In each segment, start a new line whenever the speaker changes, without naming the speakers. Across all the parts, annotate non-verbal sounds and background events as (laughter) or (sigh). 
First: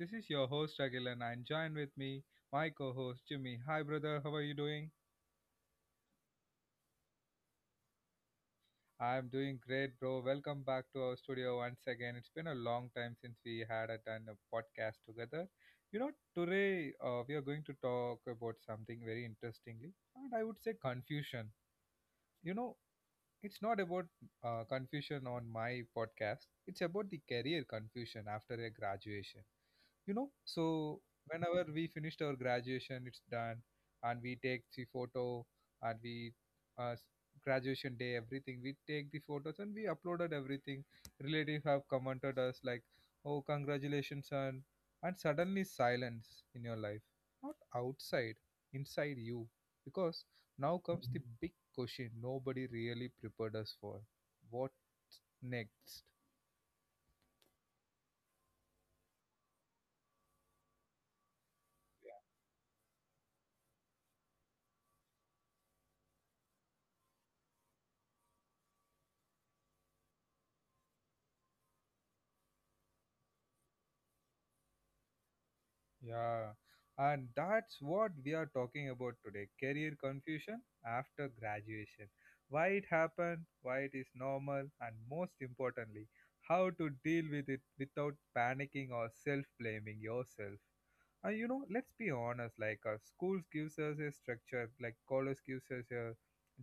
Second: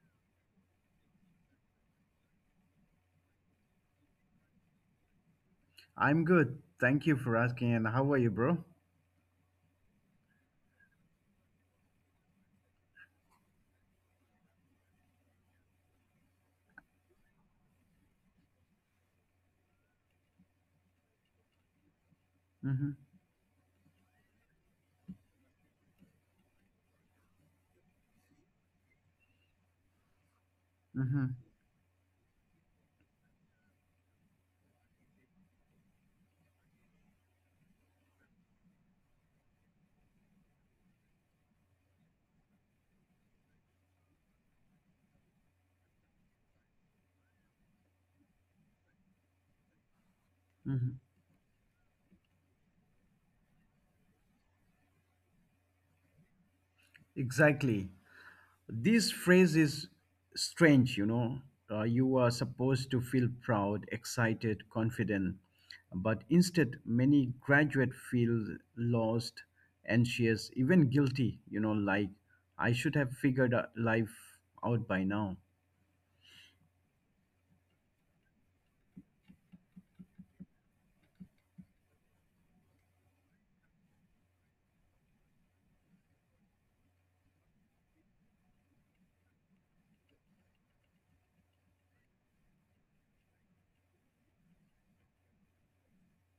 This is your host Agilan and join with me my co-host Jimmy. Hi brother, how are you doing?
I'm good. Thank you for asking. And how are you, bro?
I'm doing great bro. Welcome back to our studio once again. It's been a long time since we had a done a podcast together. Today we are going to talk about something very interestingly and I would say confusion. You know,
Mm-hmm,
it's not about confusion on my podcast. It's about the career confusion after a graduation, you know. So
mm-hmm,
whenever we finished our graduation, it's done and we take the photo, and uh, s- graduation day, everything, we take the photos and we uploaded everything. Relatives have commented us like, oh, congratulations son. And suddenly silence in your life, not outside, inside you, because now
mm-hmm.
comes the big question nobody really prepared us for: what's next.
Exactly. This phrase is strange, you know. You are supposed to feel proud, excited, confident, but instead, many graduate feel lost, anxious, even guilty. You know, like I should have figured out life out by now.
Yeah, and that's what we are talking about today: career confusion after graduation. Why it happened, why it is normal, and most importantly, how to deal with it without panicking or self blaming yourself. And you know, let's be honest like, schools gives us a structure, like college gives us a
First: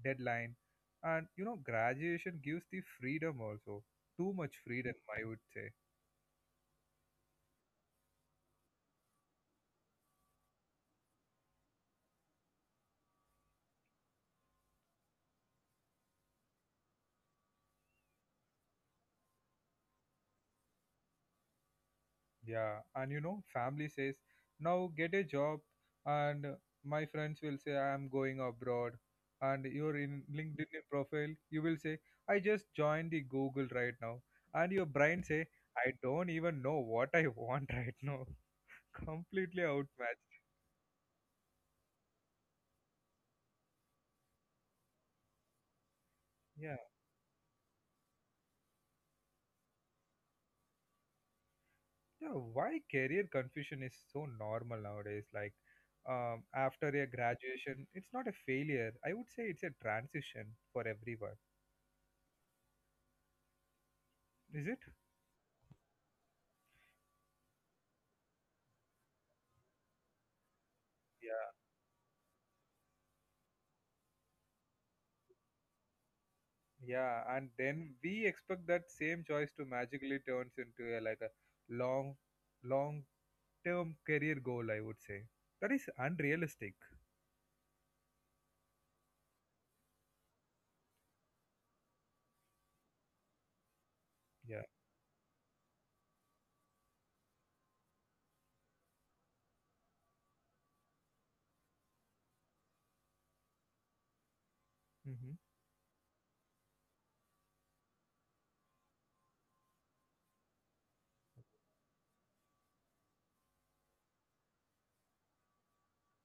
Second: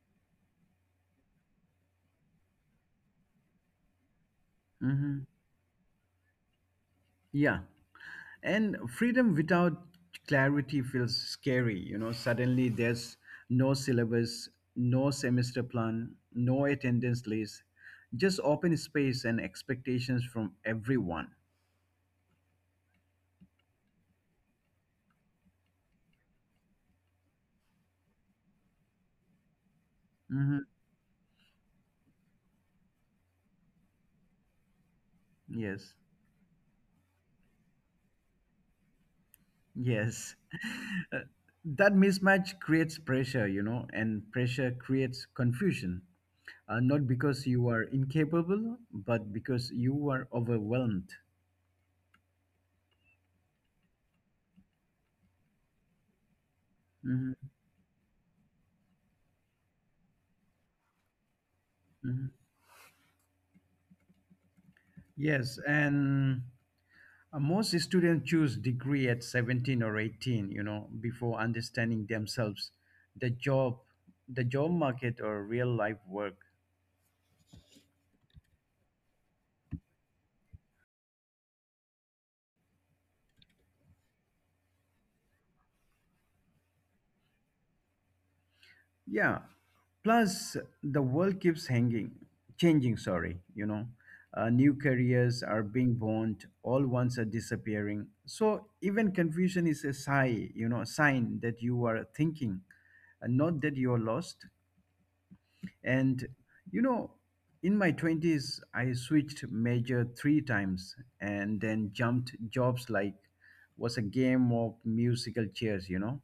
deadline, and you know, graduation gives the freedom also. Too much freedom, I
Mm-hmm.
would say.
Yeah. And freedom without clarity feels scary. You know, suddenly there's no syllabus, no semester plan, no attendance list, just open space and expectations from everyone.
Yeah, and you know, family says, now get a job, and my friends will say, I am going abroad. And your in
Hmm
LinkedIn profile, you will say, I just joined the Google right now. And your brain say,
Yes,
I don't even know what I (laughs) want right now. (laughs) Completely
yes. (laughs)
outmatched.
Uh, that mismatch creates pressure, you know, and pressure creates confusion. Uh,
Yeah.
not because you are incapable, but because you are overwhelmed.
Yeah, why career confusion is so normal nowadays? Like, after a
Mhm.
graduation, it's not a failure. I would say it's a transition for everyone. Is it?
Yes, and most students choose degree at 17 or 18, you know, before
Yeah.
understanding themselves, the job, the job market or real life work.
Yeah, and then we expect that same choice to magically turns into a, like a long, long-term career goal, I would say. That is unrealistic.
Yeah. Plus the world keeps changing, sorry, you know. Uh,
Yeah.
new careers are being born, all ones are disappearing. So even confusion is a sign that you are thinking, and not that you're lost.
Hmm.
And you know, in my twenties, I switched major three times and then jumped jobs like was a game of musical chairs, you know.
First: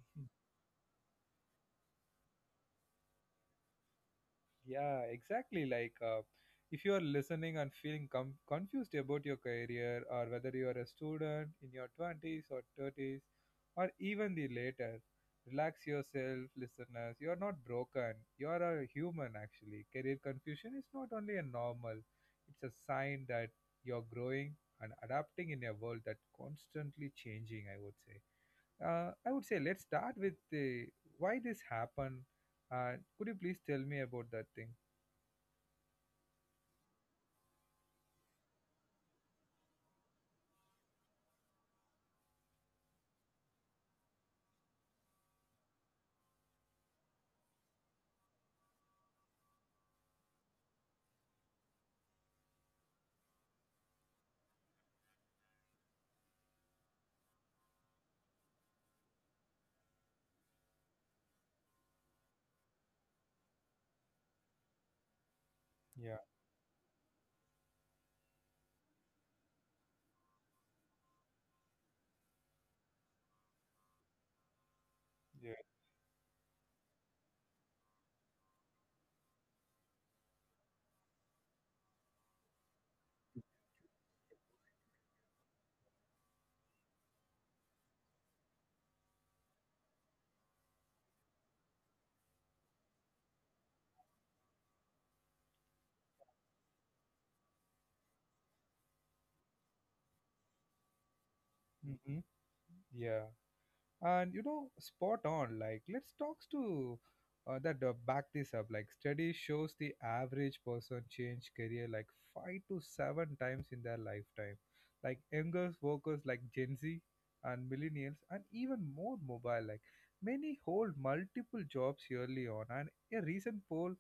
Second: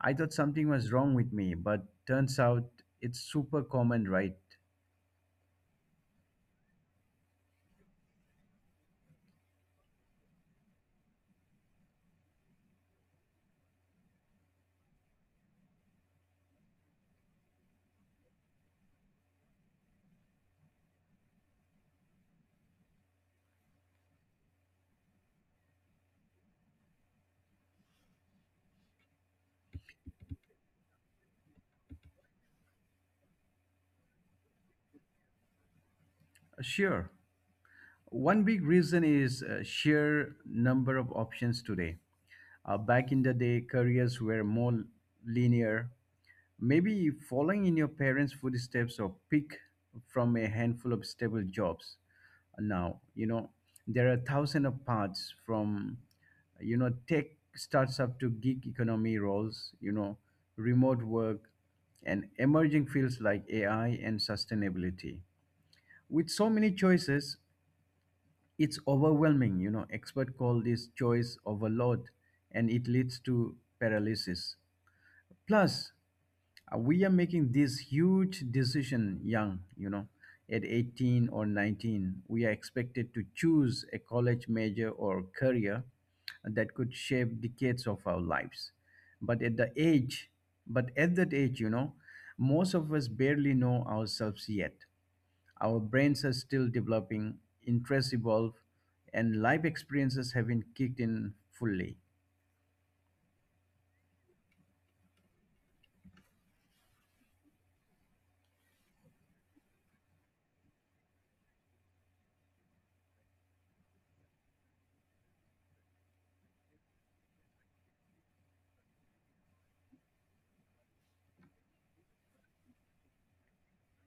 I thought something was wrong with me, but turns out it's super common, right?
Yeah, exactly. Like, if you are listening and feeling confused about your career, or whether you are a student in your 20s or 30s, or even the later, relax yourself, listeners. You are not broken. You are a human, actually. Career confusion is not only a normal, it's a sign that you're growing and adapting in a world that constantly changing, I would say. I would say let's start with the why this happened. Could you please tell me about that thing?
Sure. One big reason is sheer number of options today. Back in the day, careers were more linear. Maybe following in your parents' footsteps or pick from a handful of stable jobs. Now, you know, there are thousands of paths from, you know, tech starts up to gig economy roles, you know, remote work and emerging fields like AI and sustainability.
Yeah,
With so many choices, it's overwhelming. You know, experts call this choice overload and it leads to paralysis.
yeah,
Plus, we are making this huge decision young, you know, at 18 or 19. We are expected to choose a college major or career that could shape decades of our lives. But at the age, but at that age, you know, most of us barely know ourselves yet. Our brains are still developing, interests evolve, and life experiences haven't kicked in fully.
hmm, yeah. And you know, spot on. Like, let's talk to that back this up. Like, study shows the average person change career like 5 to 7 times in their lifetime. Like younger workers like Gen Z and millennials, and even more mobile. Like many hold multiple jobs yearly on. And a recent poll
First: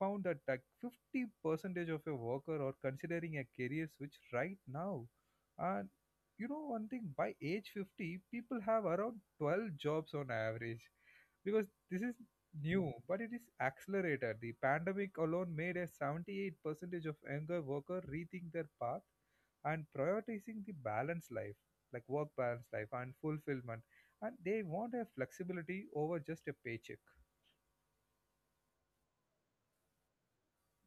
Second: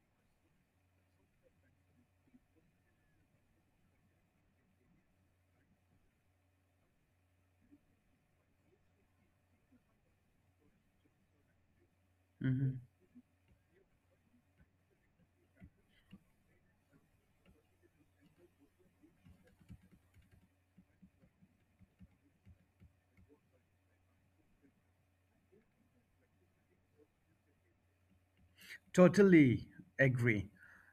found that like 50 percentage of a worker are considering a career switch right now. And you know one thing, by age 50 people have around 12 jobs on average because this is
Mhm.
new, but it is accelerated. The pandemic alone made a 78 percentage of younger worker rethink their path and prioritizing the balanced life, like work balance life and fulfillment, and they want a flexibility over just a paycheck.
Totally agree.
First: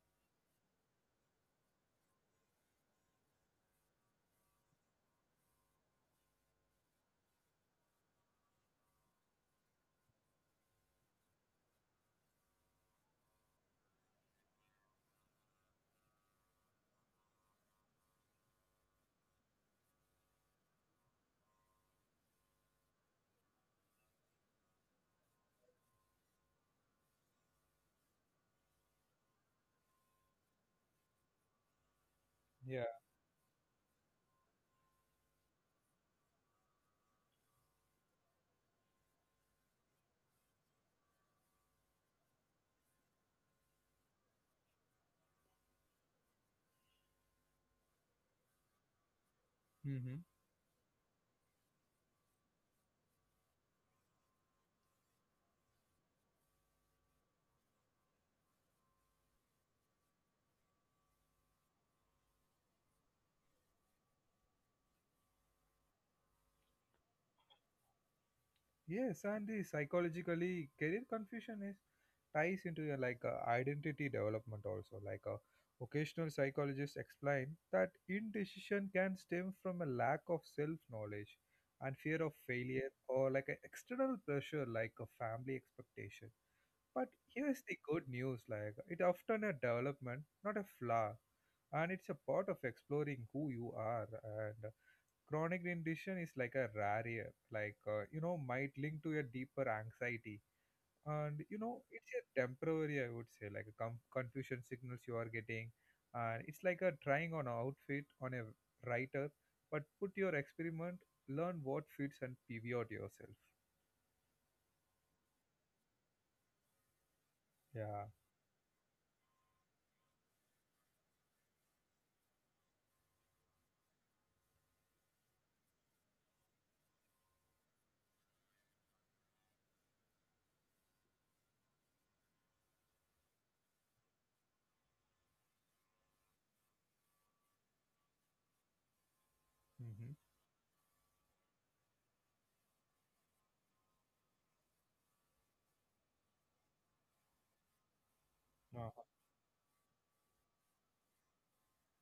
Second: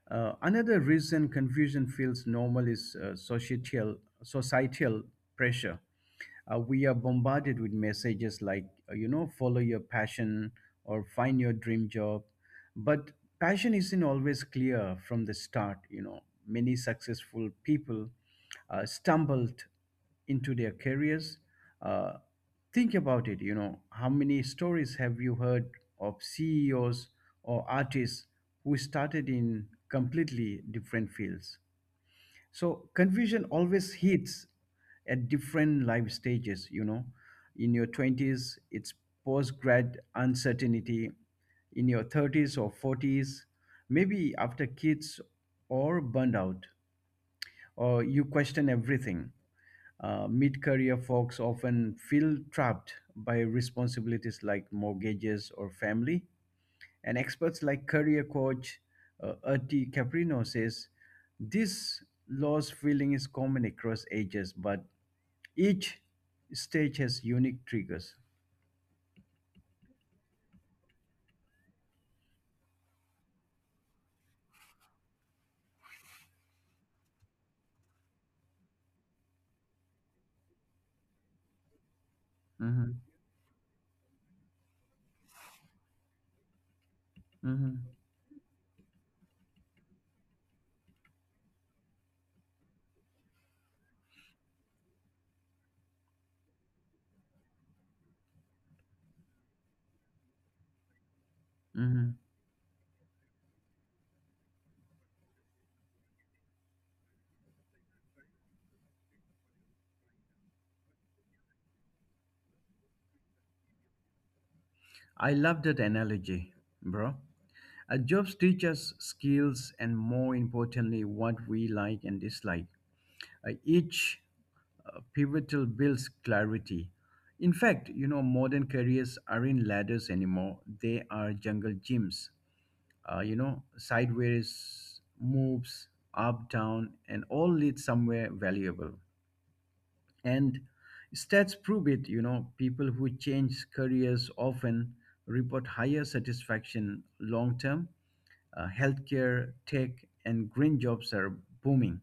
Another reason confusion feels normal is societal pressure. We are bombarded with messages like you know, follow your passion or find your dream job, but passion isn't always clear from the start, you know. Many successful people stumbled into their careers. Uh, think about it, you know, how many stories have you heard of CEOs or artists who started in completely different fields? So confusion always hits at different life stages, you know. In your twenties, it's post grad uncertainty. In your thirties or forties, maybe after kids or burned out, or you question everything.
Yeah.
Mid career folks often feel trapped by responsibilities like mortgages or family, and experts like career coach Erti Caprino says this loss feeling is common across ages, but each stage has unique triggers.
Yes, and the psychologically career confusion is ties into identity development also. Like, occasional psychologists explain that indecision can stem from a lack of self-knowledge and fear of
Hmm
failure or like an external pressure like a family expectation. But here's the
hmm
good news: like it often a development, not a flaw, and it's a part of exploring who you are. And chronic indigestion is like a rare, like, might link to a deeper anxiety. And, you know,
hmm
it's a temporary, I would say, like a confusion signals you are getting. And it's like a trying on an outfit on a writer, but put your experiment, learn what fits and pivot yourself.
I love that analogy, bro. Uh,
Yeah.
jobs teach us skills and, more importantly, what we like and dislike. Each pivotal builds clarity. In fact, you know, modern careers aren't ladders anymore, they are jungle gyms. You know, sideways moves up, down, and all lead somewhere valuable.
Hmm.
And stats prove it, you know, people who change careers often report higher satisfaction long term.
Uh.
Healthcare, tech, and green jobs are booming,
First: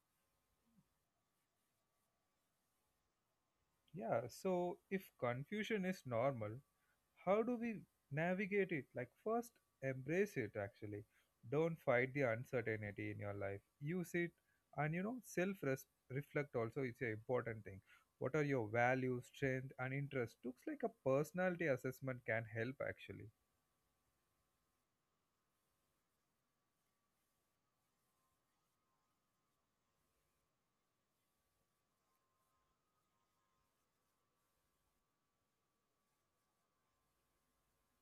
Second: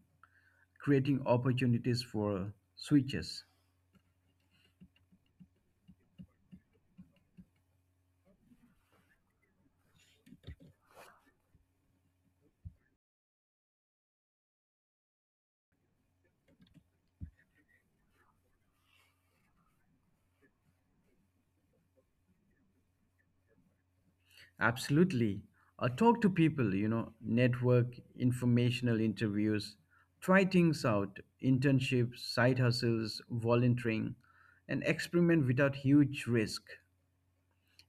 creating opportunities for switches.
Yeah. So if confusion is normal, how do we navigate it? Like, first, embrace it actually. Don't fight the uncertainty in your life, use it. And you know, self reflect also is an important thing. What are your values, strength and interest looks like? A personality assessment can help actually.
Absolutely. Talk to people, you know, network, informational interviews, try things out, internships, side hustles, volunteering, and experiment without huge risk.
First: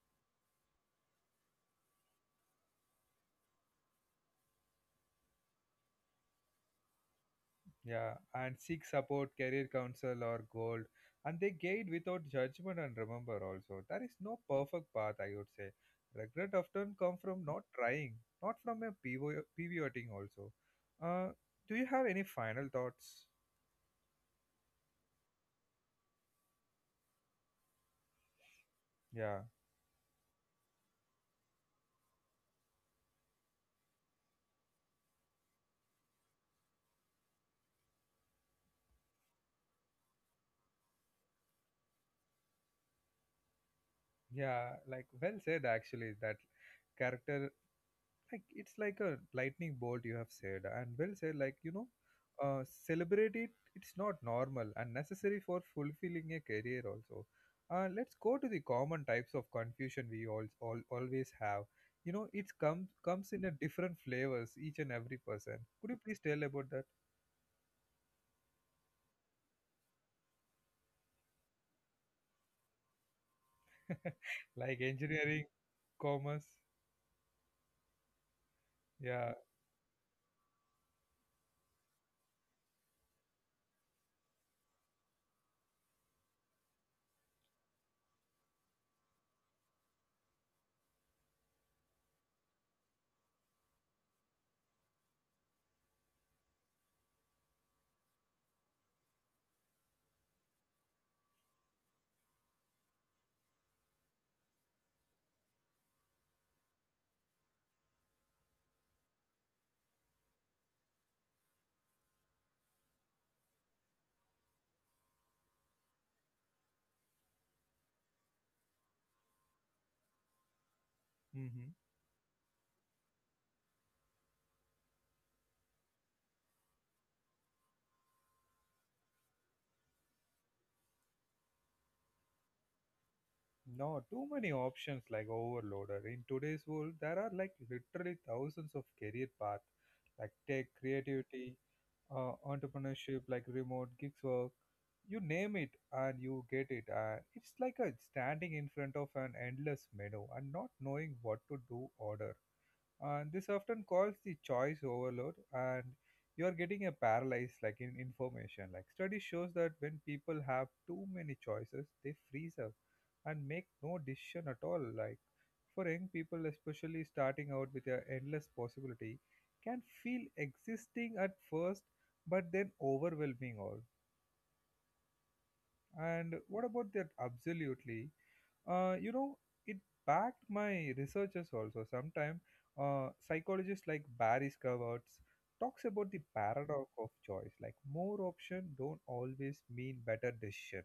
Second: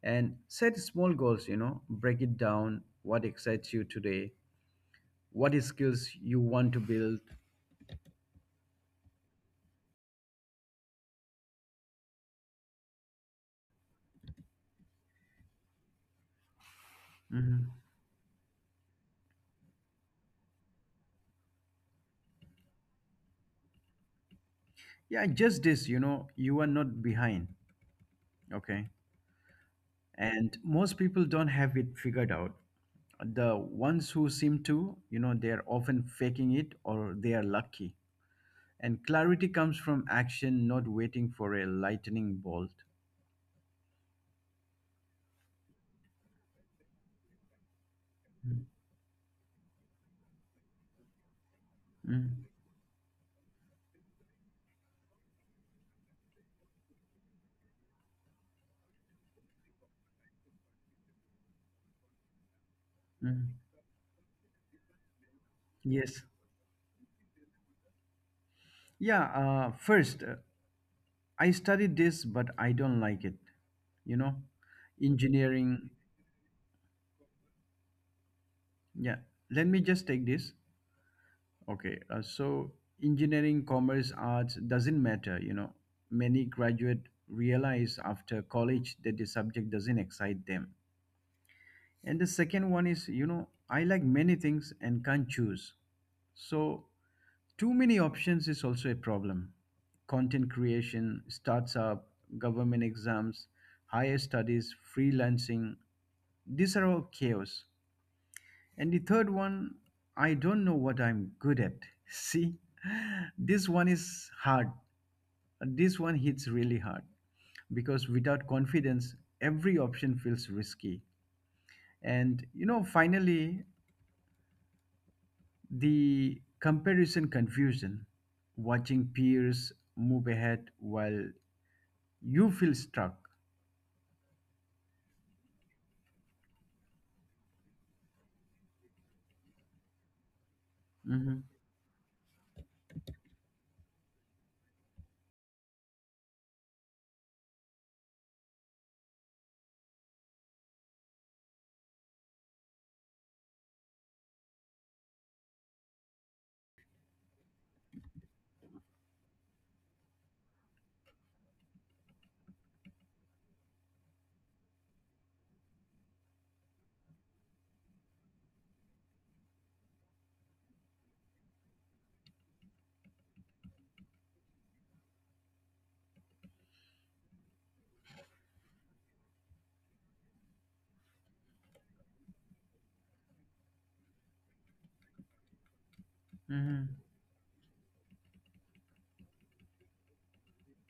And set small goals, you know, break it down. What excites you today, what is skills you want to build.
Yeah, and seek support, career counsel, or gold. And they guide without judgment, and remember also, there is no perfect path, I would say. Regret often come from not
Mhm.
trying, not from a pivoting also. Uh, do you have any final thoughts?
Yeah, just this, you know, you are not behind. Okay.
Yeah,
And most people don't have it figured out. The ones who seem to, you know, they're often faking it, or they are lucky. And clarity comes from action, not waiting for a lightning bolt.
yeah, like well said actually, that character, like it's like a lightning bolt you have said, and well said, like you know,
Mm,
celebrate it, it's not normal and necessary for fulfilling a career also. Let's go to the common types of confusion we all always have. You know it comes in
mm.
a different flavors, each and every person. Could you
Yes,
please tell about that?
yeah. First, I studied this but I don't like it, you know.
(laughs) Like engineering,
Engineering,
commerce.
yeah.
Yeah.
Let me just take this. Okay, so engineering, commerce, arts doesn't matter. You know, many graduate realize after college that the subject doesn't excite them. And the second one is, you know, I like many things and can't choose. So too many options is also a problem. Content creation, startup, government exams, higher studies, freelancing, these are all chaos. And the third one, I don't know what I'm good at. (laughs) See, this one is hard. This one hits really hard because without confidence, every option feels risky.
Mm-hmm.
And you know, finally, the comparison confusion, watching peers move ahead while you feel stuck.
No, too many options, like overloaded. In today's world, there are like literally thousands of career paths like tech,
Mhm,
creativity, entrepreneurship, like remote gigs work. You name it and you get it. And it's like a standing in front of an endless menu and not knowing what to do order. And this often calls the choice overload, and you are getting a paralyzed like in information. Like study shows that when people have too many choices, they freeze up and make no decision at all. Like for young people, especially starting out with an endless possibility, can feel existing at first, but then overwhelming all. And what about that, absolutely? uh, you know it backed my researchers also. Sometimes, psychologists like barry scavats talks about the
mhm,
paradox of choice, like more option don't always mean better decision.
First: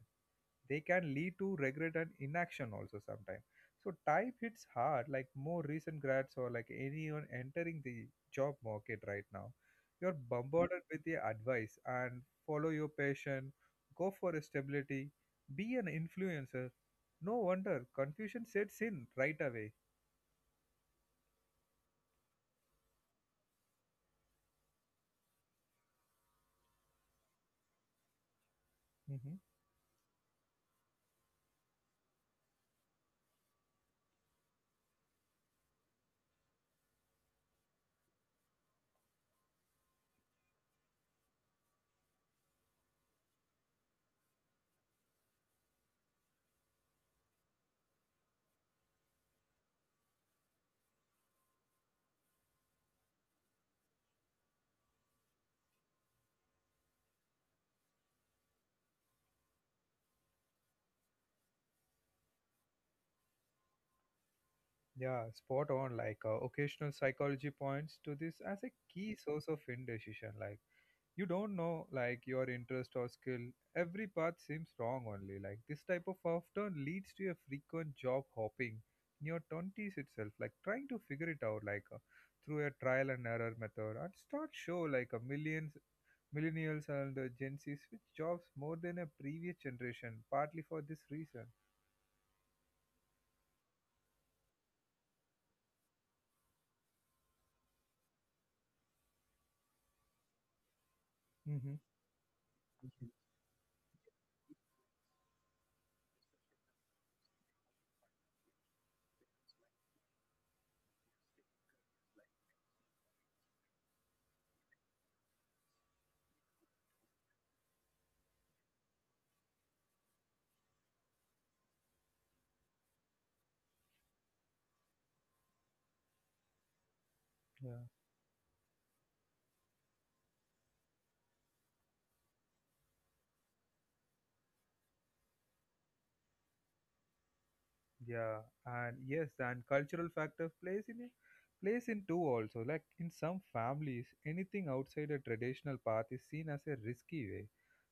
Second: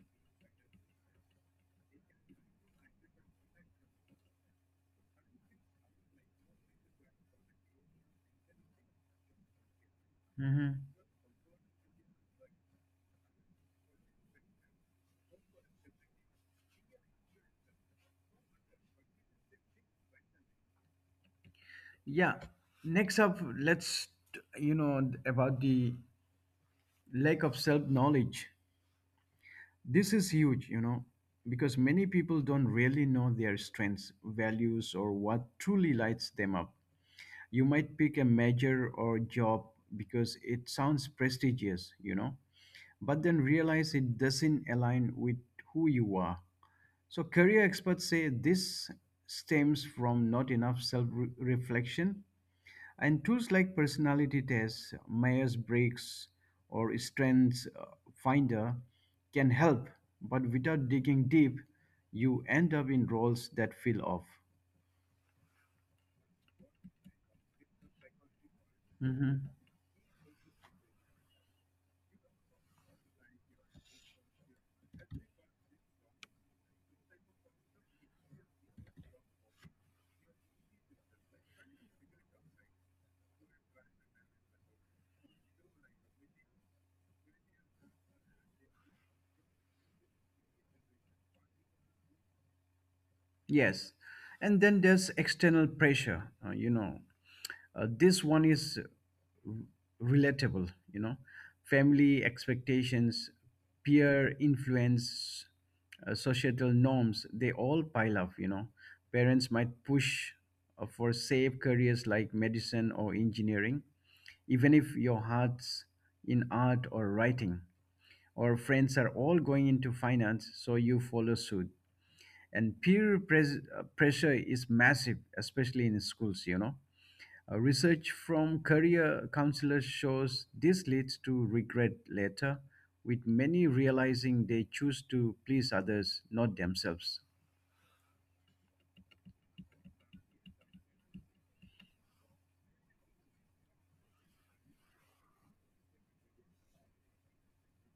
They can lead to regret and inaction also sometimes. So type hits hard, like more recent grads or like anyone entering the job market right now. You're bombarded
mhm.
with the advice and follow your passion, go for stability, be an influencer. No wonder confusion sets in right away.
Yeah. Next up, let's, you know, about the lack of self knowledge.
Hmm.
This is huge, you know, because many people don't really know their strengths, values, or what truly lights them up. You might pick a major or job because it sounds prestigious, you know, but then realize it doesn't align with who you are. So, career experts say this stems from not enough self reflection, and tools like personality tests, Myers Briggs, or Strengths Finder can help, but without digging deep, you end up in roles that feel off.
Yeah, spot on. Like, occasional psychology points to this as a key
Mhm.
source of indecision. Like you don't know like your interest or skill, every path seems wrong only. Like this type of often leads to a frequent job hopping in your 20s itself, like trying to figure it out like through a trial and error method. And start show like a millions millennials and Gen Z switch jobs more than a previous generation, partly for this reason.
Yes. And then there's external pressure, you know. This one is relatable, you know.
Mm-hmm.
Family
Mhm.
expectations, peer influence, societal norms, they all pile up, you know. Parents might push for safe careers like medicine or engineering, even if your heart's in art or writing, or friends are all going into finance, so you follow suit. And pressure is massive, especially in schools, you know.
Yeah.
Research from career counselors shows this leads to regret later, with many realizing they choose to please others, not themselves.
Yeah, and yes, and cultural factor plays in it, plays in too also. Like in some families, anything outside a traditional path is seen as a risky way.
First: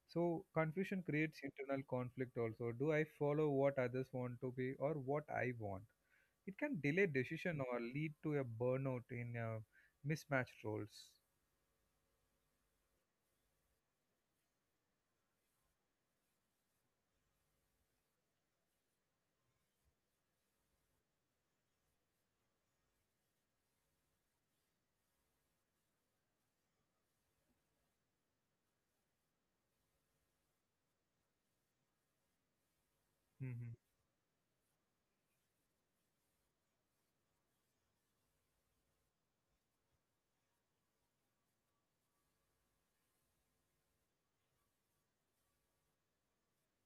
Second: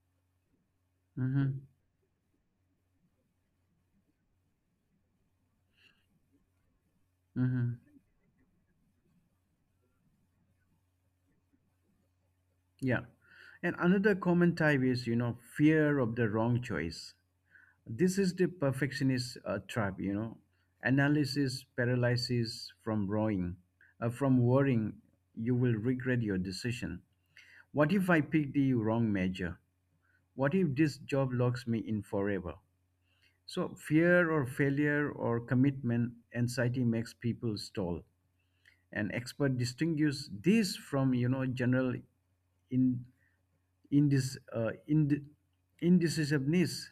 So confusion creates
Mm-hmm.
internal conflict also. Do I follow what others want to be or what I want? It can delay decision
Mm-hmm.
or lead to a burnout in mismatched roles.
Yeah. And another common type is, you know, fear of the wrong choice. This is the perfectionist trap, you know. Analysis paralysis from worrying. From worrying, you will regret your decision. What if I pick the wrong measure? What if this job locks me in forever? So,
Hmm.
fear or failure or commitment anxiety makes people stall. And expert distinguish this from, you know, general in in this uh, ind- indecisiveness,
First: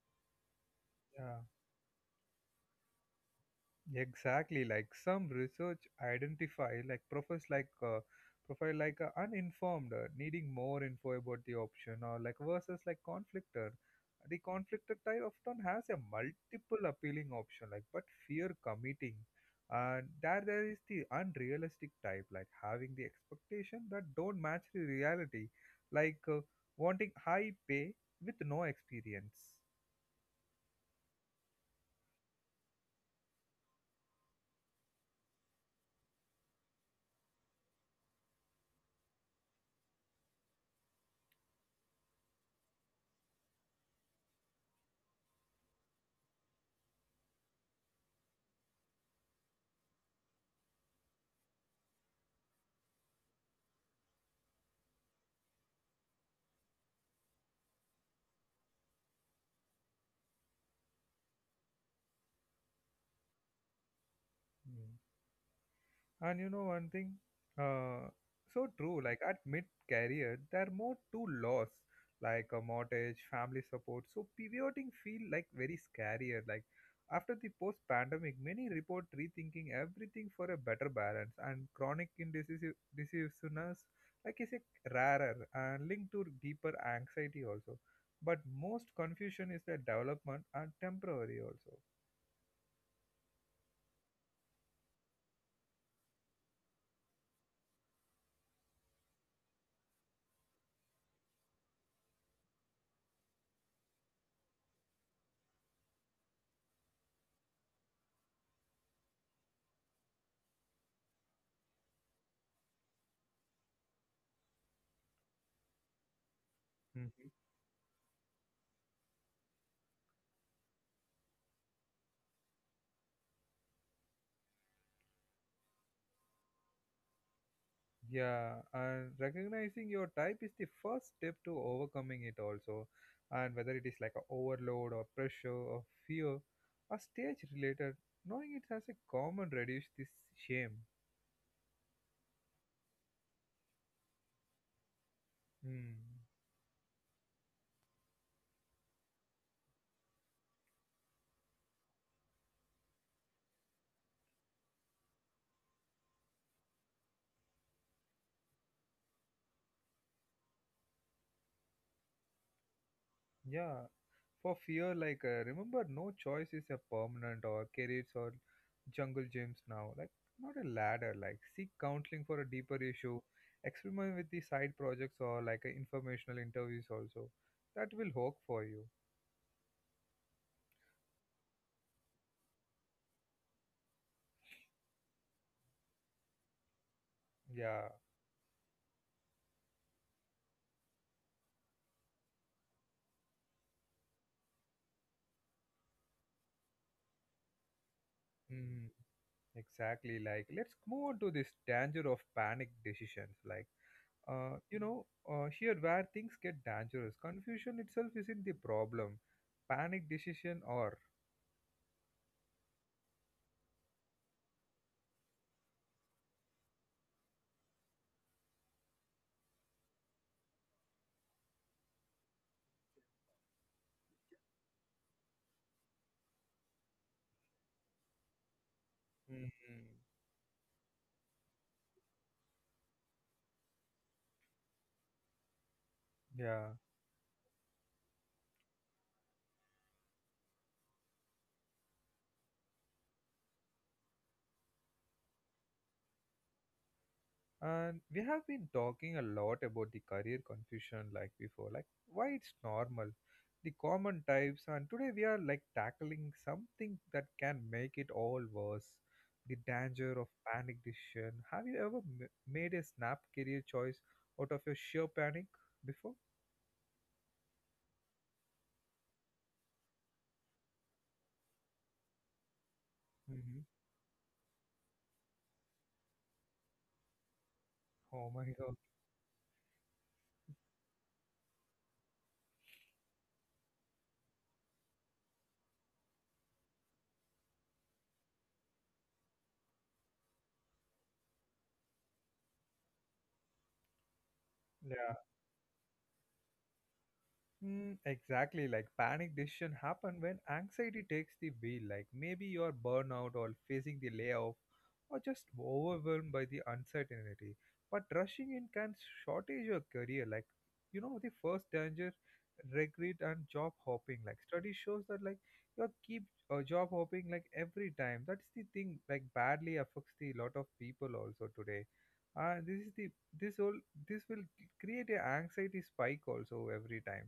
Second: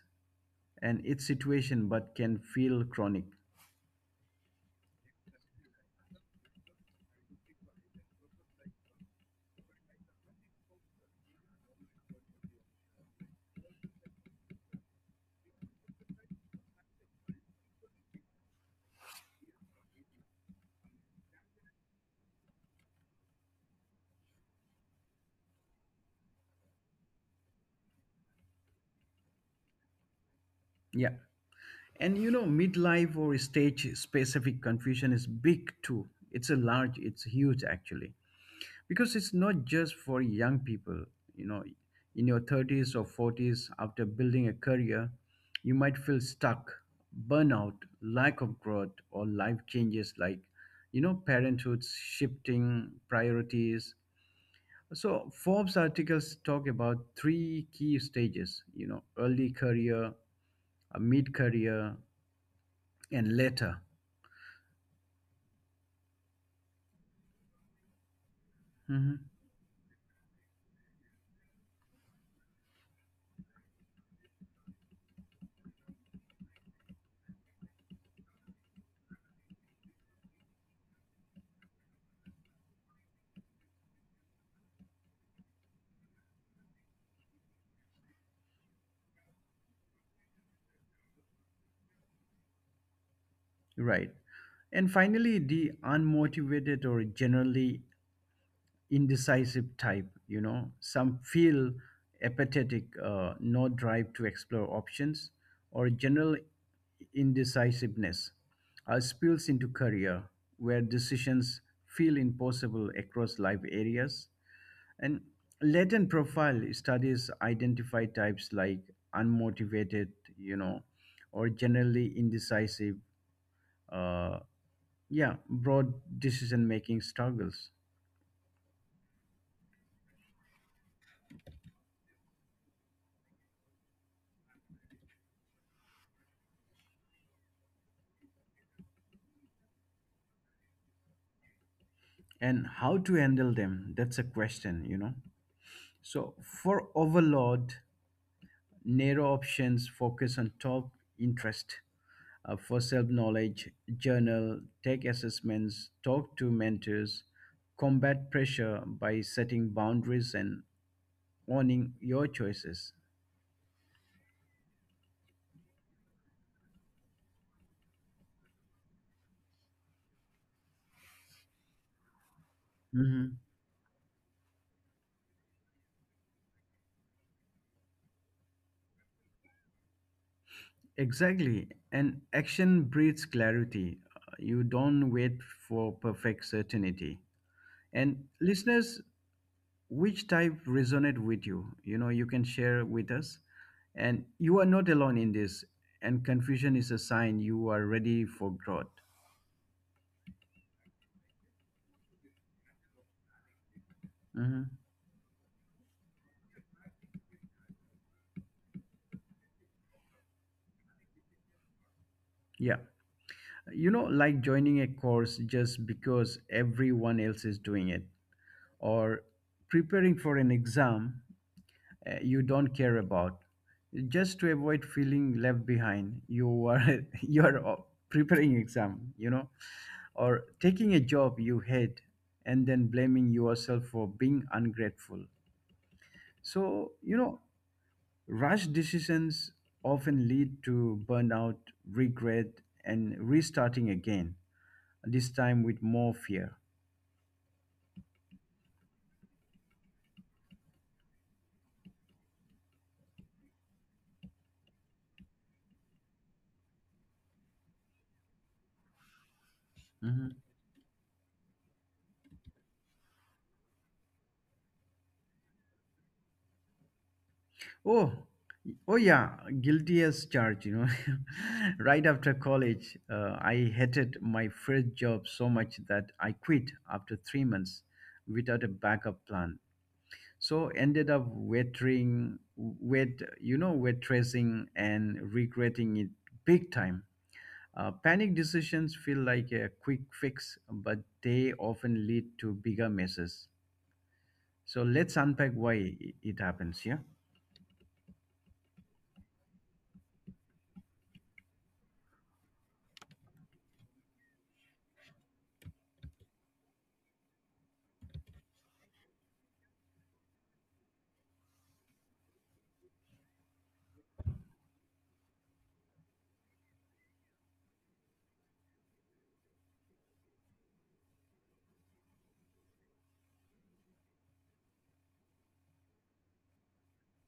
and
Yeah.
its situation, but can feel chronic.
Exactly, like some research identify like profiles like profile like uninformed, needing more info about the option, or like versus like conflictor. The conflictor type often has a multiple appealing option, like but fear committing. And there is the unrealistic type, like having the expectation that don't match the reality, like wanting high pay with no experience.
Yeah, and you know midlife or stage specific confusion is big too. It's huge actually, because it's not just for young people, you know. In your thirties or forties after building a career, you might feel stuck, burnout, lack of growth, or life changes like, you know, parenthood shifting priorities. So Forbes articles talk about three key stages, you know, early career, a mid career, and later.
Hmm. And you know one thing? Uh, so true. Like
Mhm.
at mid career, there are more to loss, like a mortgage, family support. So pivoting feel like very scarier. Like after the post pandemic, many report rethinking everything for a better balance. And chronic indecisive decisiveness, like is a rarer and linked to deeper anxiety also. But most confusion is the development and temporary also.
Right. And finally, the unmotivated or generally indecisive type, you know. Some feel apathetic, no drive to explore options, or general indecisiveness spills into career where decisions feel impossible across life areas. And latent profile studies identify types like unmotivated, you know, or generally indecisive. uh, yeah, broad decision making struggles.
Yeah, and recognizing your type is the first step to overcoming it also. And whether it is like a overload or pressure or fear or stage related, knowing it as a common reduce this shame.
And how to handle them, that's a question, you know.
Hmm.
So for overload, narrow options, focus on top interest. For self knowledge, journal, take assessments, talk to mentors. Combat pressure by setting boundaries and owning your choices.
Yeah, for fear, like remember, no choice is a permanent or careers or jungle gyms now. Like not a ladder. Like seek counseling for a deeper issue.
Mhm.
Experiment with the side projects or like informational interviews also. That will work for you.
Exactly. And action breeds clarity. You don't wait for perfect certainty.
Yeah.
And listeners, which type resonate with you, you know? You can share with us. And you are not alone in this, and confusion is a sign you are ready for
Hmm.
growth.
Exactly. Like, let's move on to this danger of panic decisions.
Mhm.
Here where things get dangerous, confusion itself isn't the problem. Panic decision or.
Yeah, you know, like joining a course just because everyone else is doing it, or preparing for an exam you don't care about, just to avoid feeling left behind. You are (laughs) you are preparing exam you
Hmm.
know Or taking a job you hate and then blaming yourself for being ungrateful.
Yeah.
So, you know, rush decisions often lead to burnout, regret, and restarting again, this time with more fear.
And we have been talking a lot about the career confusion like before, like why it's normal, the common types, and today we are like tackling something that can make it all worse: the danger of
Mhm.
panic decision. Have you ever made a snap career choice out of your sheer panic before?
Oh, oh yeah, guilty as charged, you know. (laughs) Right after college,
Hmm.
I hated my first job so much that I quit after 3 months
Oh my
without a backup plan. So ended up you know, waitressing and regretting it big time. Panic decisions feel like a quick fix, but they often lead to bigger messes. So
god.
let's unpack why it happens. Yeah.
Mm, exactly. Like panic decision happen when anxiety takes the wheel. Like maybe you're burnout or facing the layoff or just overwhelmed by the uncertainty. But rushing in can shortage your career. Like you know the first danger, regret and job hopping. Like study shows that like you keep job hopping like every time. That's the thing. Like badly affects the lot of people also today. This is the this all this will create a anxiety spike also every time.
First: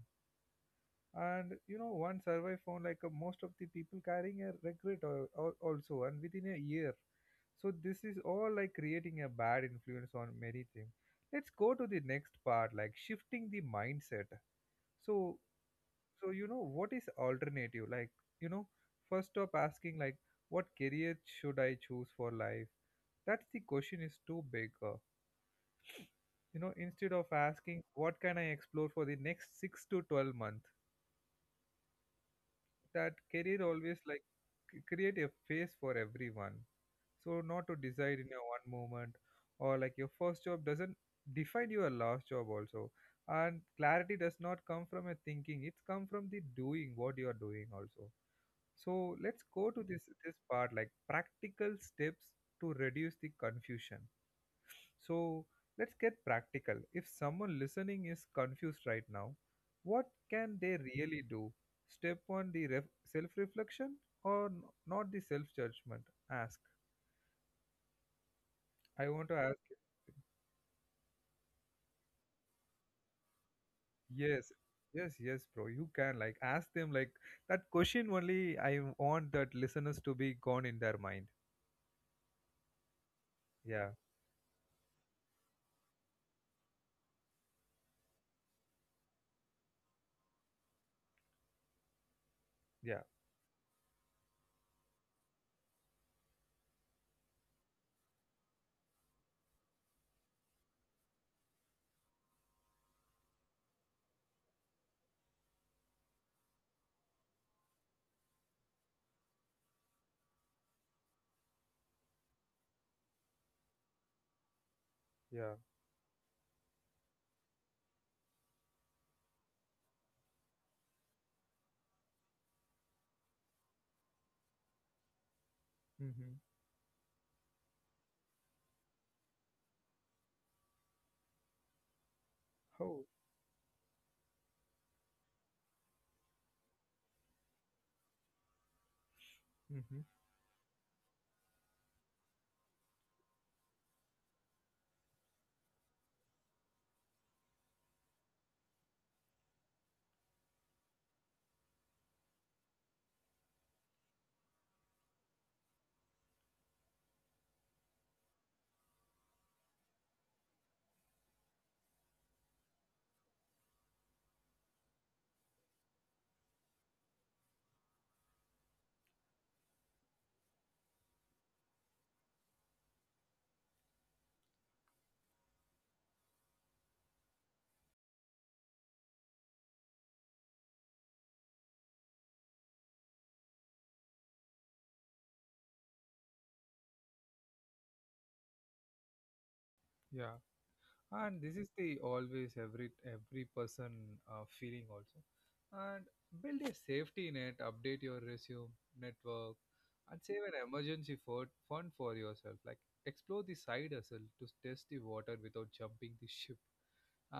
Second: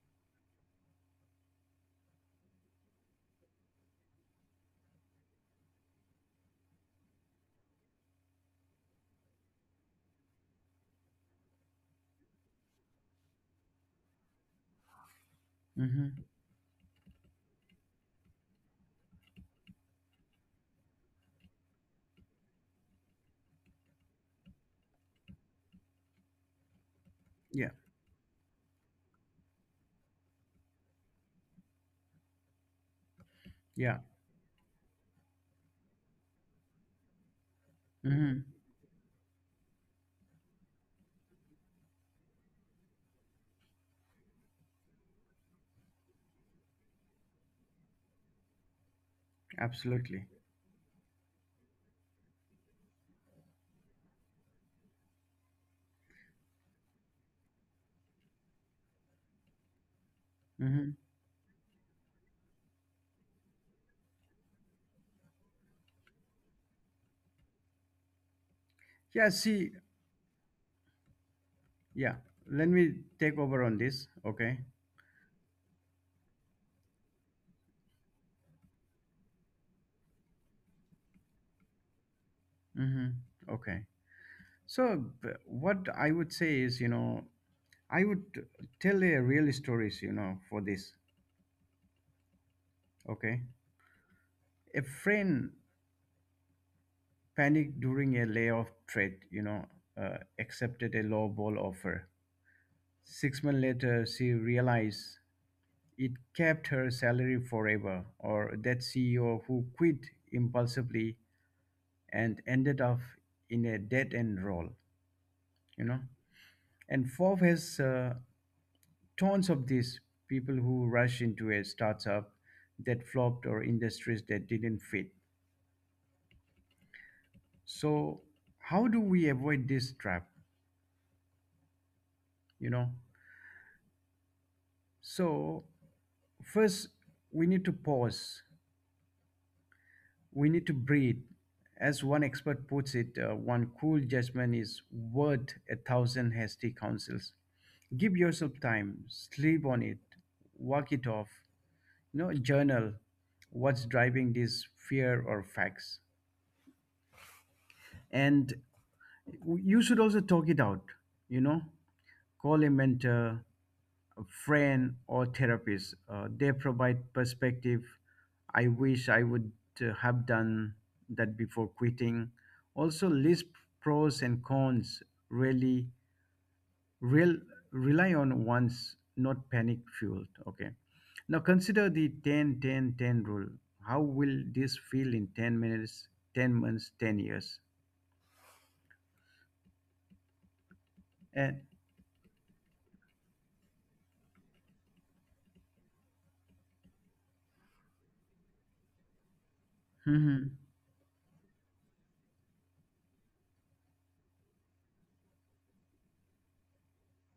And you know one survey found like most of the people carrying a regret also and within a year. So this is all like creating a bad influence on many things. Let's go to the next part like shifting the mindset. So
Mm-hmm.
so you know what is alternative. Like you know first stop asking like what career should I choose for life. That's the question is too big. You know instead of
Yeah.
asking what can I explore for the next 6 to 12 months. That career always
Yeah.
like create a space for everyone. So not to decide in your
Mm-hmm.
one moment. Or like your first job doesn't define your last job also. And clarity does not come from a thinking, it's come from the doing what you are doing also. So let's go to this
Absolutely.
this part like practical steps to reduce the confusion. So let's get practical. If someone listening is confused right now, what can they
Mm-hmm.
really do? Step one: the self reflection or not the self judgment? Ask. I want to
Yeah.
ask.
See. Yeah. Let me take over on this.
Yes,
Okay.
yes, yes, bro. You can like ask them like that question only. I want that listeners to be gone in their mind.
Mm-hmm.
Yeah,
Okay. So, what I would say is, you know, I would tell a real stories, you know, for this.
yeah,
Okay, a friend panicked during a layoff threat. You know, accepted a lowball offer. 6 months later, she realized it kept her salary forever. Or that CEO who quit impulsively and ended up in a dead end role.
yeah.
You know, and Forbes has tons of these people who rush into a startup that flopped or industries that didn't fit.
Mm-hmm.
So, how do we avoid this trap? You know,
Oh,
so first we need to pause,
mm-hmm.
we need to breathe. As one expert puts it, one cool judgment is worth a thousand hasty counsels. Give yourself time, sleep on it, walk it off, journal what's driving this fear or facts. And You should also talk it out, you know, call a mentor, a friend, or therapist. They provide perspective. I wish I would have done that before quitting. Also, list pros and cons. Really, real rely on one's, not panic fueled. Okay. Now consider the 10, 10, 10 rule. How will this feel in 10 minutes, 10 months, 10 years?
Yeah. And this
And
is the always every person feeling also. And build a safety net, update your resume, network, and save an
Mhm.
emergency fund for yourself. Like explore the side hustle to test the water without jumping the ship.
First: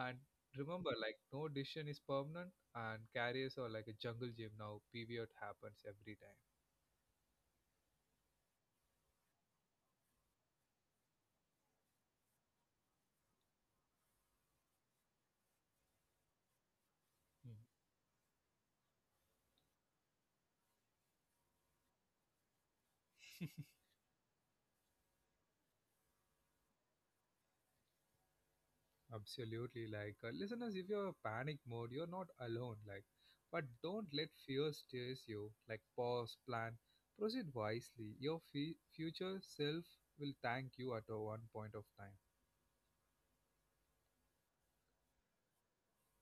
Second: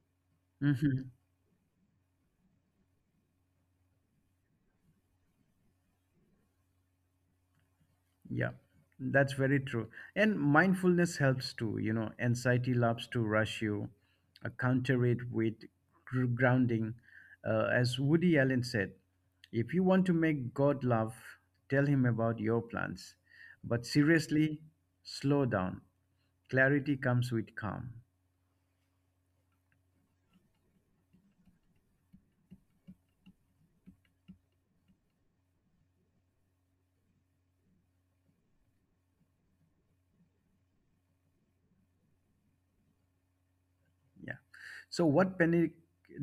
And remember
Mhm.
like no decision is permanent, and carriers are like a jungle gym now, pivot happens every time.
Yeah, that's very true. And mindfulness helps too. Anxiety loves to rush you, counter it with grounding.
Hmm.
As Woody Allen said, if you want to make God laugh, tell him about your plans. But seriously, slow down. Clarity comes with calm.
Absolutely. Like, listeners, if you're in panic mode, you're not alone. Like, but don't let fear steers you. Like, pause, plan, proceed wisely. Your future self will thank you at a one point of time.
Yeah. So, what panic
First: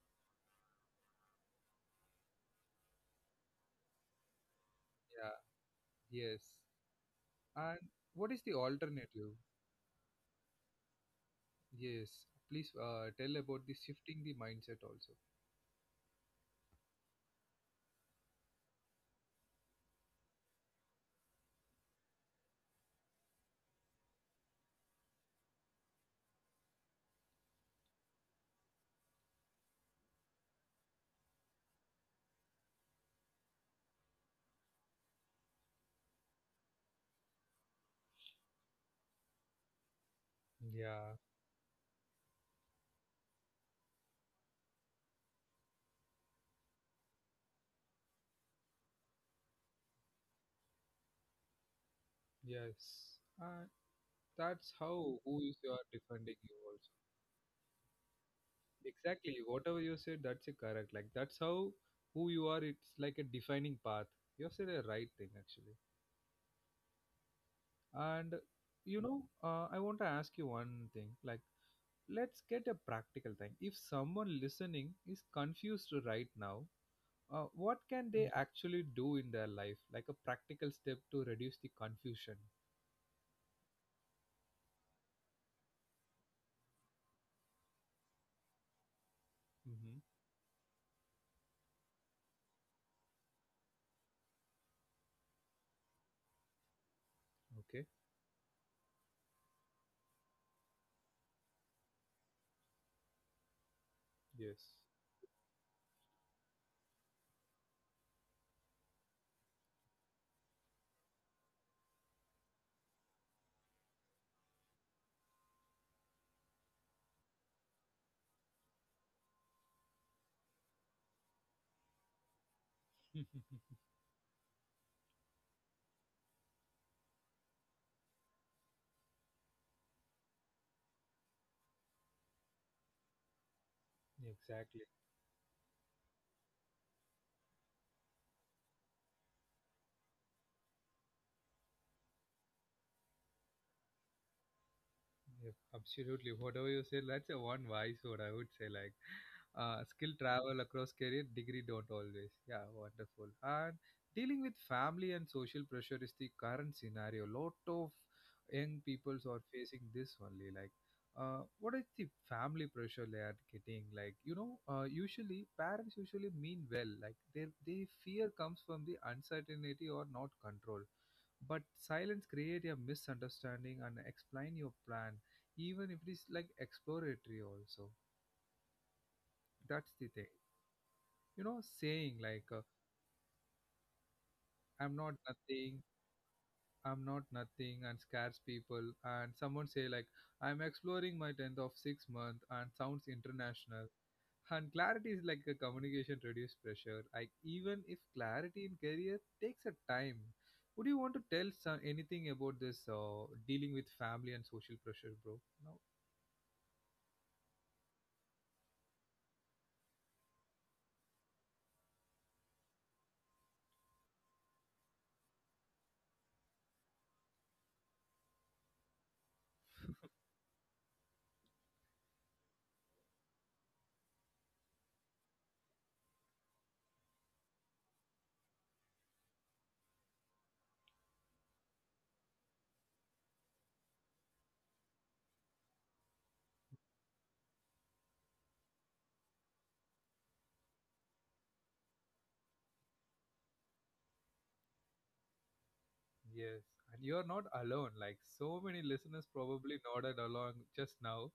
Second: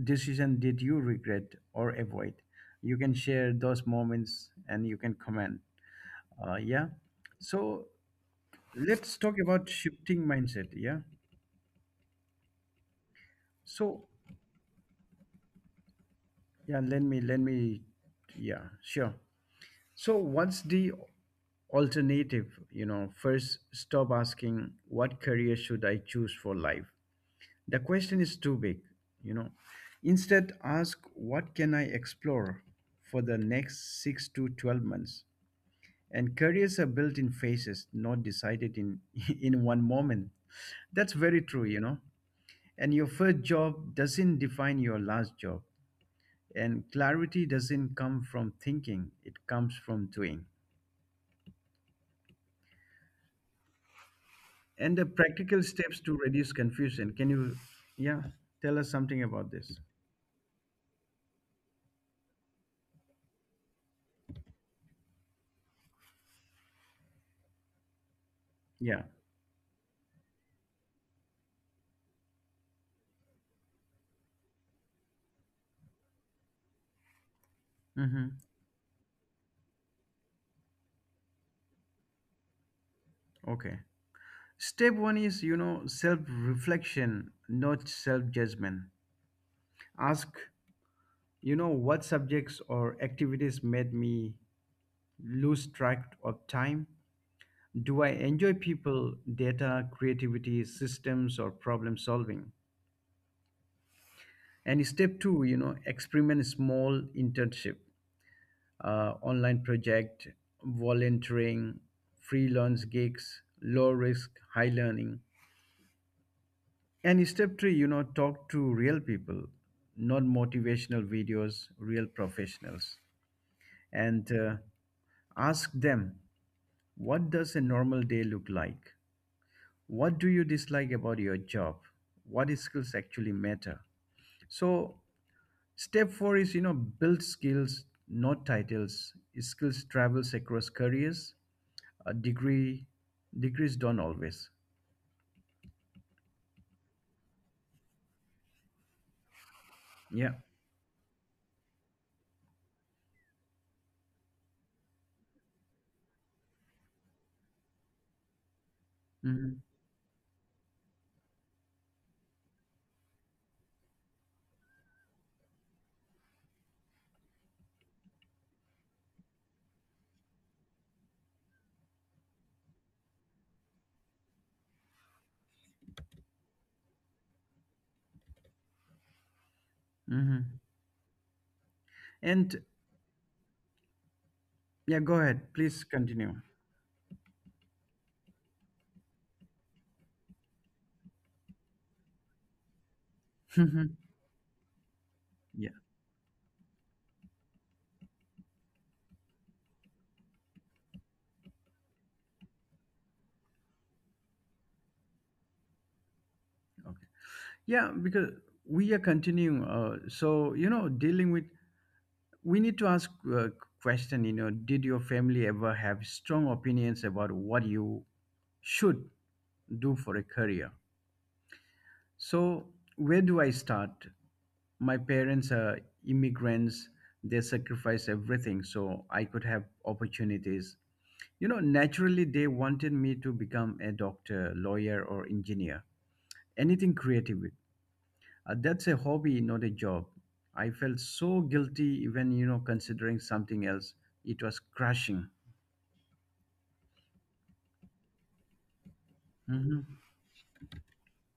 decision did you regret or avoid? You can share those moments and you can
Yeah,
comment.
yes.
Yeah. So
And what is the
let's
alternative?
talk about shifting mindset. Yeah.
Yes, please, tell about the
So,
shifting the mindset also.
yeah, let me, yeah, sure. So, what's the alternative? First, stop asking what career should I choose for life. The question is too big, you know instead, ask what can I explore for the next 6 to 12 months. And careers are built in phases, not decided in (laughs) in one moment. that's
Yeah,
very true you know And your first job doesn't define your last job. And clarity doesn't come from thinking, it comes from doing.
yes. And that's
And the
how who is
practical
you are
steps to
defending
reduce
you also.
confusion. Can you, yeah, tell us something
Exactly,
about
whatever
this?
you said that's a correct, like that's how who you are, it's like a defining path. You have said a right thing actually. And you
Yeah.
know, I want to ask you one thing. Like let's get a practical thing. If someone listening is confused right now, what can they
Mm-hmm.
actually do in their life, like a practical step to reduce the confusion.
Okay. Step one is, self reflection, not self judgment.
Mm-hmm.
Ask, what subjects or activities made me lose track of time?
Okay.
Do I enjoy people, data, creativity, systems, or problem solving?
Yes.
And step two, experiment small internship, online project, volunteering, freelance gigs, low risk, high learning. And step three, talk to real people, not motivational videos, real professionals.
(laughs)
And ask them, what does a normal day look like? What do you dislike about your job? What skills actually matter?
Exactly.
So, step four is build skills, not titles. Skills travels across careers. A degree, degrees don't always.
Yep, absolutely. Whatever you say, that's a one wise word. I would say like, skill
Yeah.
travel across career degree don't always. Yeah, wonderful. And dealing with family and social pressure is the current scenario. Lot of young peoples are
Hmm.
facing this only. Like, what is the family pressure they are getting? Like, you know, usually parents usually mean well. Like, their fear comes from the uncertainty or not control. But silence create a misunderstanding and explain your plan, even if it is like exploratory also. That's the thing.
Hmm.
You know, saying like
And,
I'm
yeah,
not
go ahead.
nothing.
Please continue.
I'm not nothing and scares people. And someone say like I'm exploring my 10th of 6 month and sounds
(laughs)
international.
Yeah.
And clarity is like a communication reduce pressure, like even if clarity in career takes a time. Would you want to tell some, anything about this dealing with family and social pressure, bro? No.
Okay. Yeah, because we are continuing. So, dealing with we need to ask a question. Did your family ever have strong opinions about what you should do for a career. So, where do I start? My parents are immigrants. They sacrificed everything so I could have opportunities. Naturally, they wanted me to become a doctor, lawyer, or engineer, anything creative. That's a hobby, not a job. I felt so guilty, even, considering something else. It was crushing.
Yes, and you're not alone. Like so many listeners probably
Hmm.
nodded along just now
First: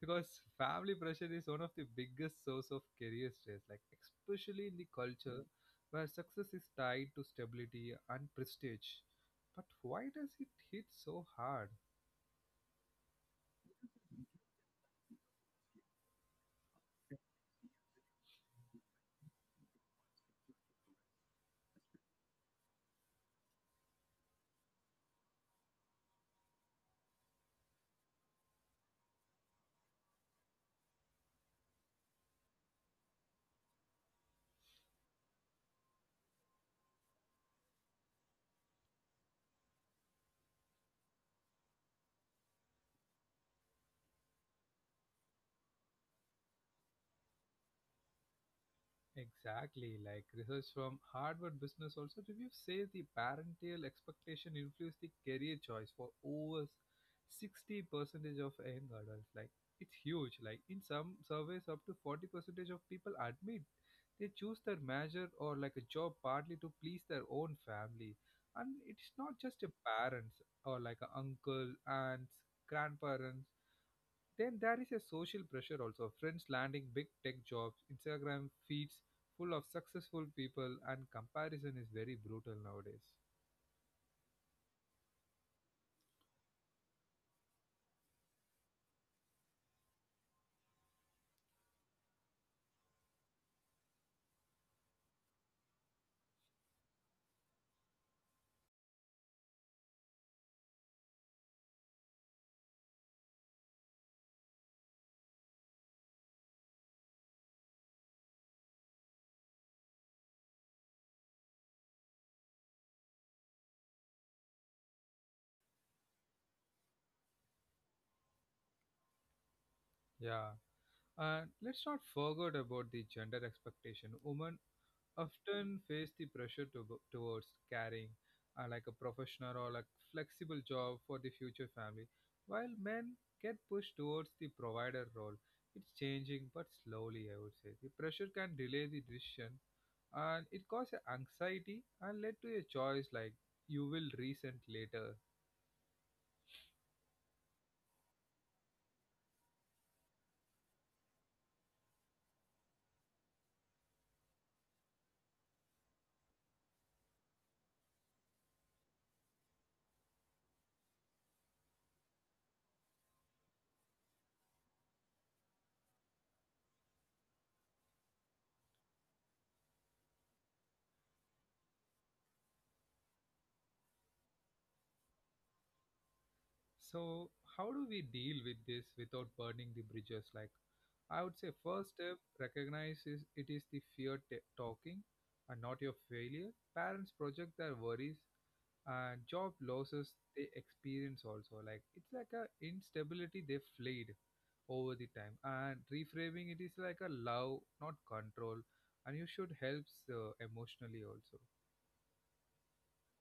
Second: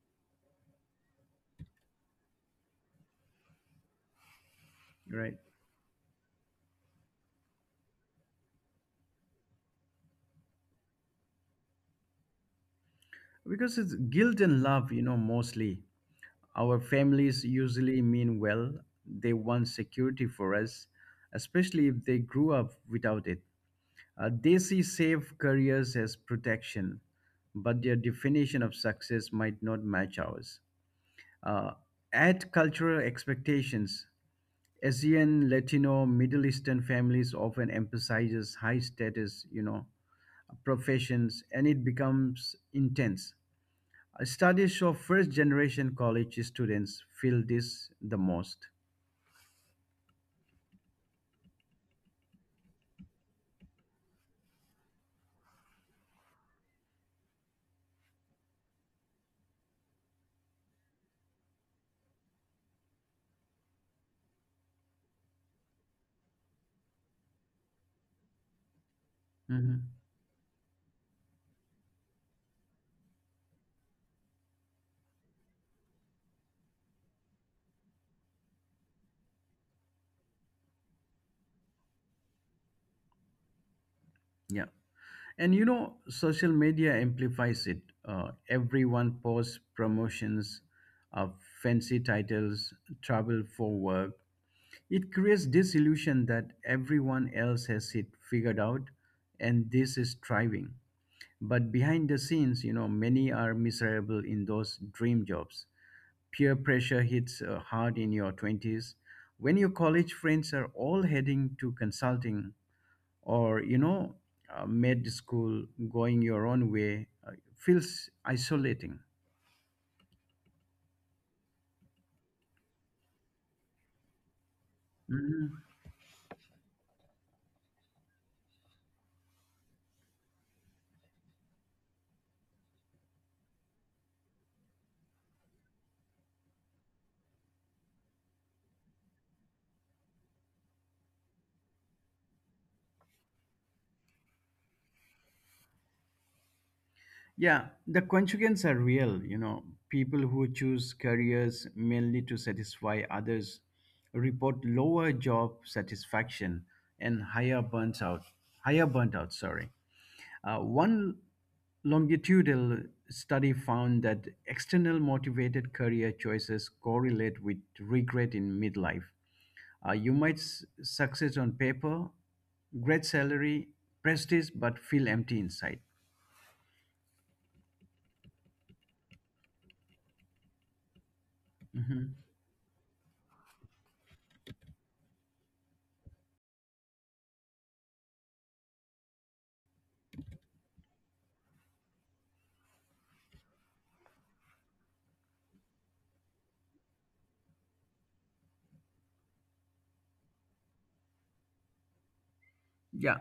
because family pressure is one of the biggest source of career stress, like especially in the
Right.
culture where success is tied to stability and prestige. But why does it hit so hard?
Because it's guilt and love, mostly. Our families usually mean well. They want security for us, especially if they grew up without it. They see safe careers as protection, but their definition of success might not match ours. Uh, add cultural expectations. Asian, Latino, Middle Eastern families often emphasizes high status, professions, and it becomes intense. Studies show first generation college students feel this the most.
Exactly, like research from Harvard Business also review says the parental expectation influences the career choice for over 60 percentage of young adults. Like it's huge. Like in some surveys, up to 40 percentage of people admit they choose their major or like a job partly to please their own family. And it's not just a
Mhm.
parents or like a uncle, aunts, grandparents. Then there is a social pressure also. Friends landing big tech jobs, Instagram feeds full of successful people, and comparison is very brutal nowadays.
Yeah. And social media amplifies it. Everyone posts promotions, uh, fancy titles, travel for work. It creates this illusion that everyone else has it figured out and this is thriving. But behind the scenes, many are miserable in those dream jobs. Peer pressure hits hard in your 20s when your college friends are all heading to consulting, or med school. Going your own way feels isolating.
Yeah, and let's not forget about the gender expectation. Women
Mhm.
often face the pressure to, towards carrying like a professional or like flexible job for the future family, while men get pushed towards the provider role. It's changing, but slowly, I would say. The pressure can delay the decision, and it caused a anxiety and led to a choice like you will resent later.
Yeah, the consequences are real, people who choose careers mainly to satisfy others report lower job satisfaction and higher burnt out, higher burnt out, sorry. One longitudinal study found that external motivated career choices correlate with regret in midlife. You might succeed on paper, great salary, prestige, but feel empty inside.
So, how do we deal with this without burning the bridges? Like, I would say first
Mhm.
step recognize is it is the fear talking and not your failure. Parents project their worries and job losses they experience also. Like it's like a instability they flayed over the time, and reframing it is like a love, not control, and you should helps emotionally also.
Yeah,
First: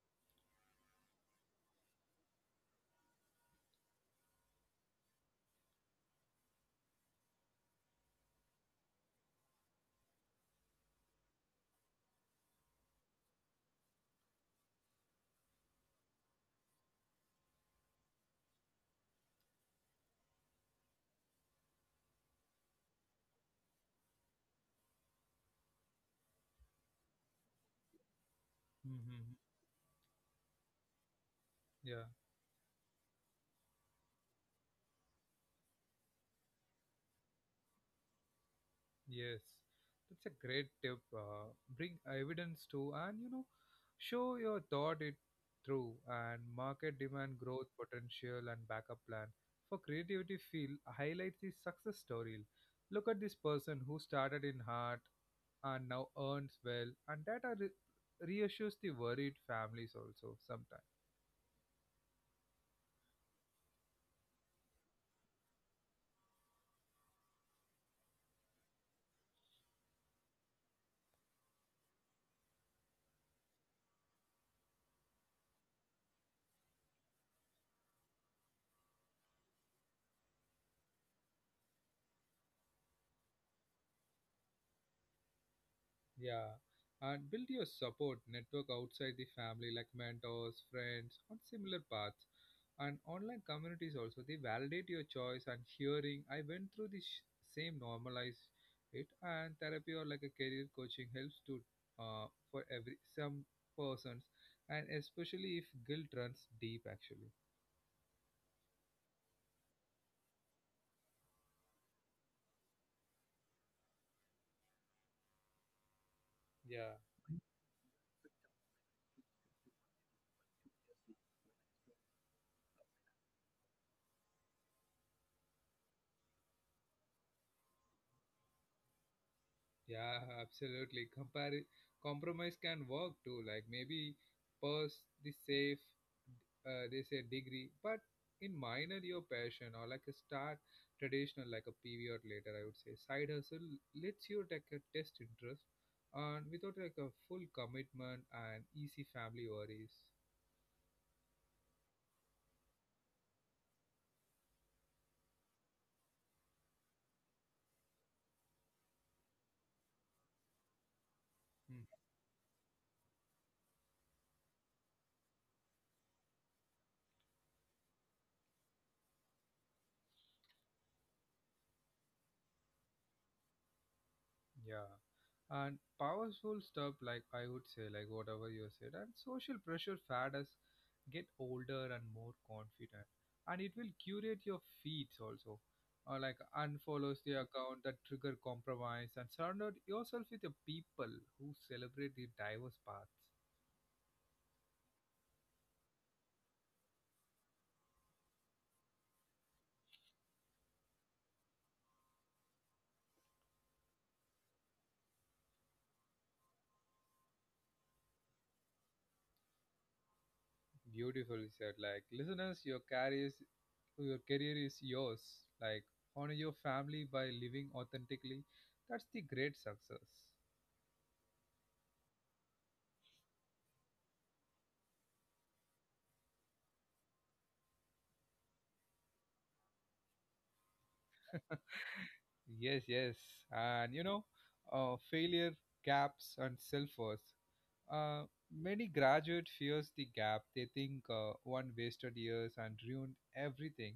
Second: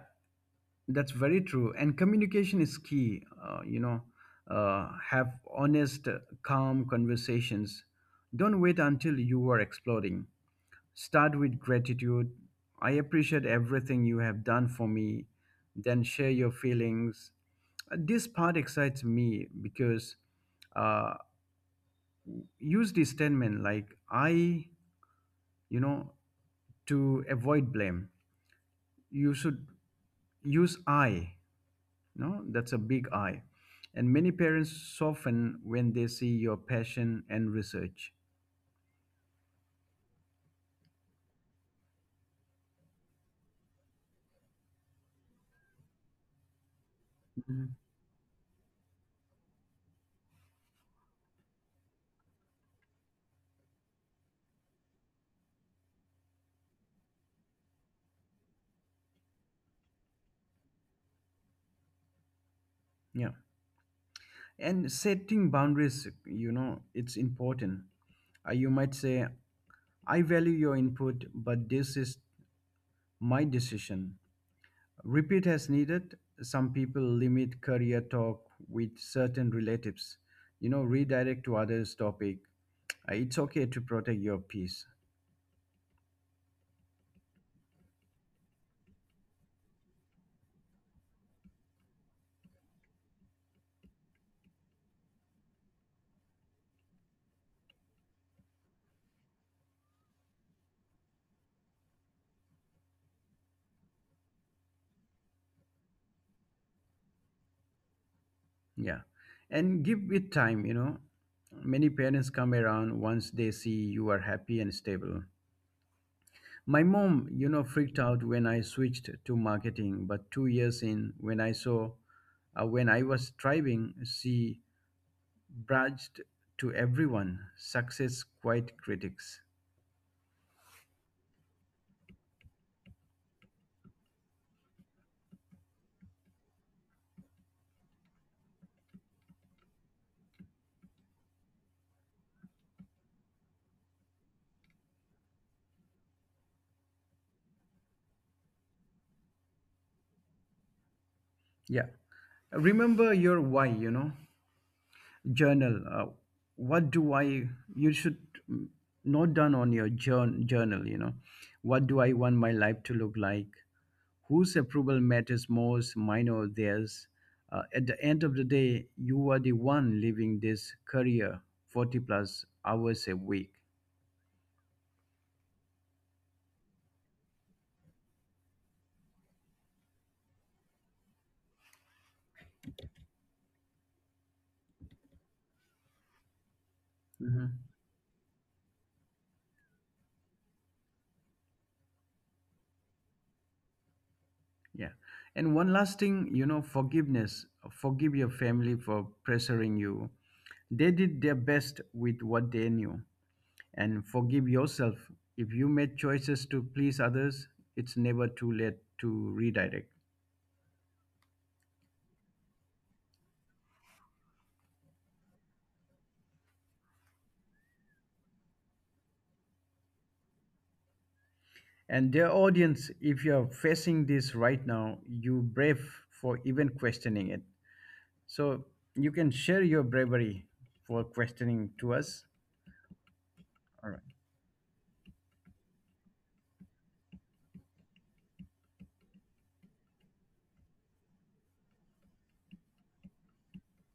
that's very true. And communication is key. Have honest, calm conversations. Don't wait until you are exploding. Start with gratitude. I appreciate everything you have done for me. Then share your feelings. This part excites me because uh, use this statement like I, you know, to avoid blame. You
Hmm.
should use I.
Yeah.
No, that's a big I. And many parents soften when they see your passion and research.
Yes, that's a great tip. Bring evidence too, and you know, show your thought it through and market demand growth
Mhm.
potential and backup plan for creativity field, highlight the success story. Look at this person who started in heart and now earns well, and that are reassures the worried families also sometimes.
Yeah. And setting boundaries, it's important. You might say, I value your input, but this is my decision. Repeat as needed. Some people limit career talk with certain relatives. Redirect to others' topic. It's okay to protect your peace.
Yeah, and build your support network outside the family, like mentors, friends, on similar paths. And online communities also, they validate your choice and hearing. I went through this same, normalize it. And therapy or like a career coaching helps to, for every some persons, and especially if guilt runs deep. Actually,
Yeah. And give it time. Many parents come around once they see you are happy and stable. My mom,
yeah.
freaked out when I switched to marketing, but 2 years in, when I was thriving, she bragged to everyone, success quite critics.
Yeah, absolutely. Compare Compromise can work too. Like maybe purse the safe, they say degree, but in minor your passion or like a start traditional like a period later, I would say side hustle lets you take a test interest and without like a full commitment and easy family worries.
Yeah. Remember your why. Journal. What do I, you should mm, note down on your journal. What do
Hmm.
I want my life to look like? Whose approval matters most, mine or theirs? At the end of the day, you are the one living this career 40 plus hours a week.
Yeah. And powerful stuff, like I would say, like whatever you said, and social pressure fad us get older and more confident. And it will curate your feeds also. Or like unfollows the account that trigger compromise and surround yourself with the people who celebrate the diverse paths.
Yeah. And one last thing, forgiveness. Forgive your family for pressuring you. They did their best with what they knew. And forgive yourself. If you made choices to please others, it's never too late to redirect.
Beautifully said. Like listeners, your career is yours. Like honor your family by living authentically. That's the great success.
And dear audience, if you're facing this right now, you brave for even questioning it. So you can share your bravery for questioning to us.
Yes, yes.
All.
And you know, failure, gaps, and self worth. Uh, Many graduate fears the gap. They think one wasted years and ruined everything.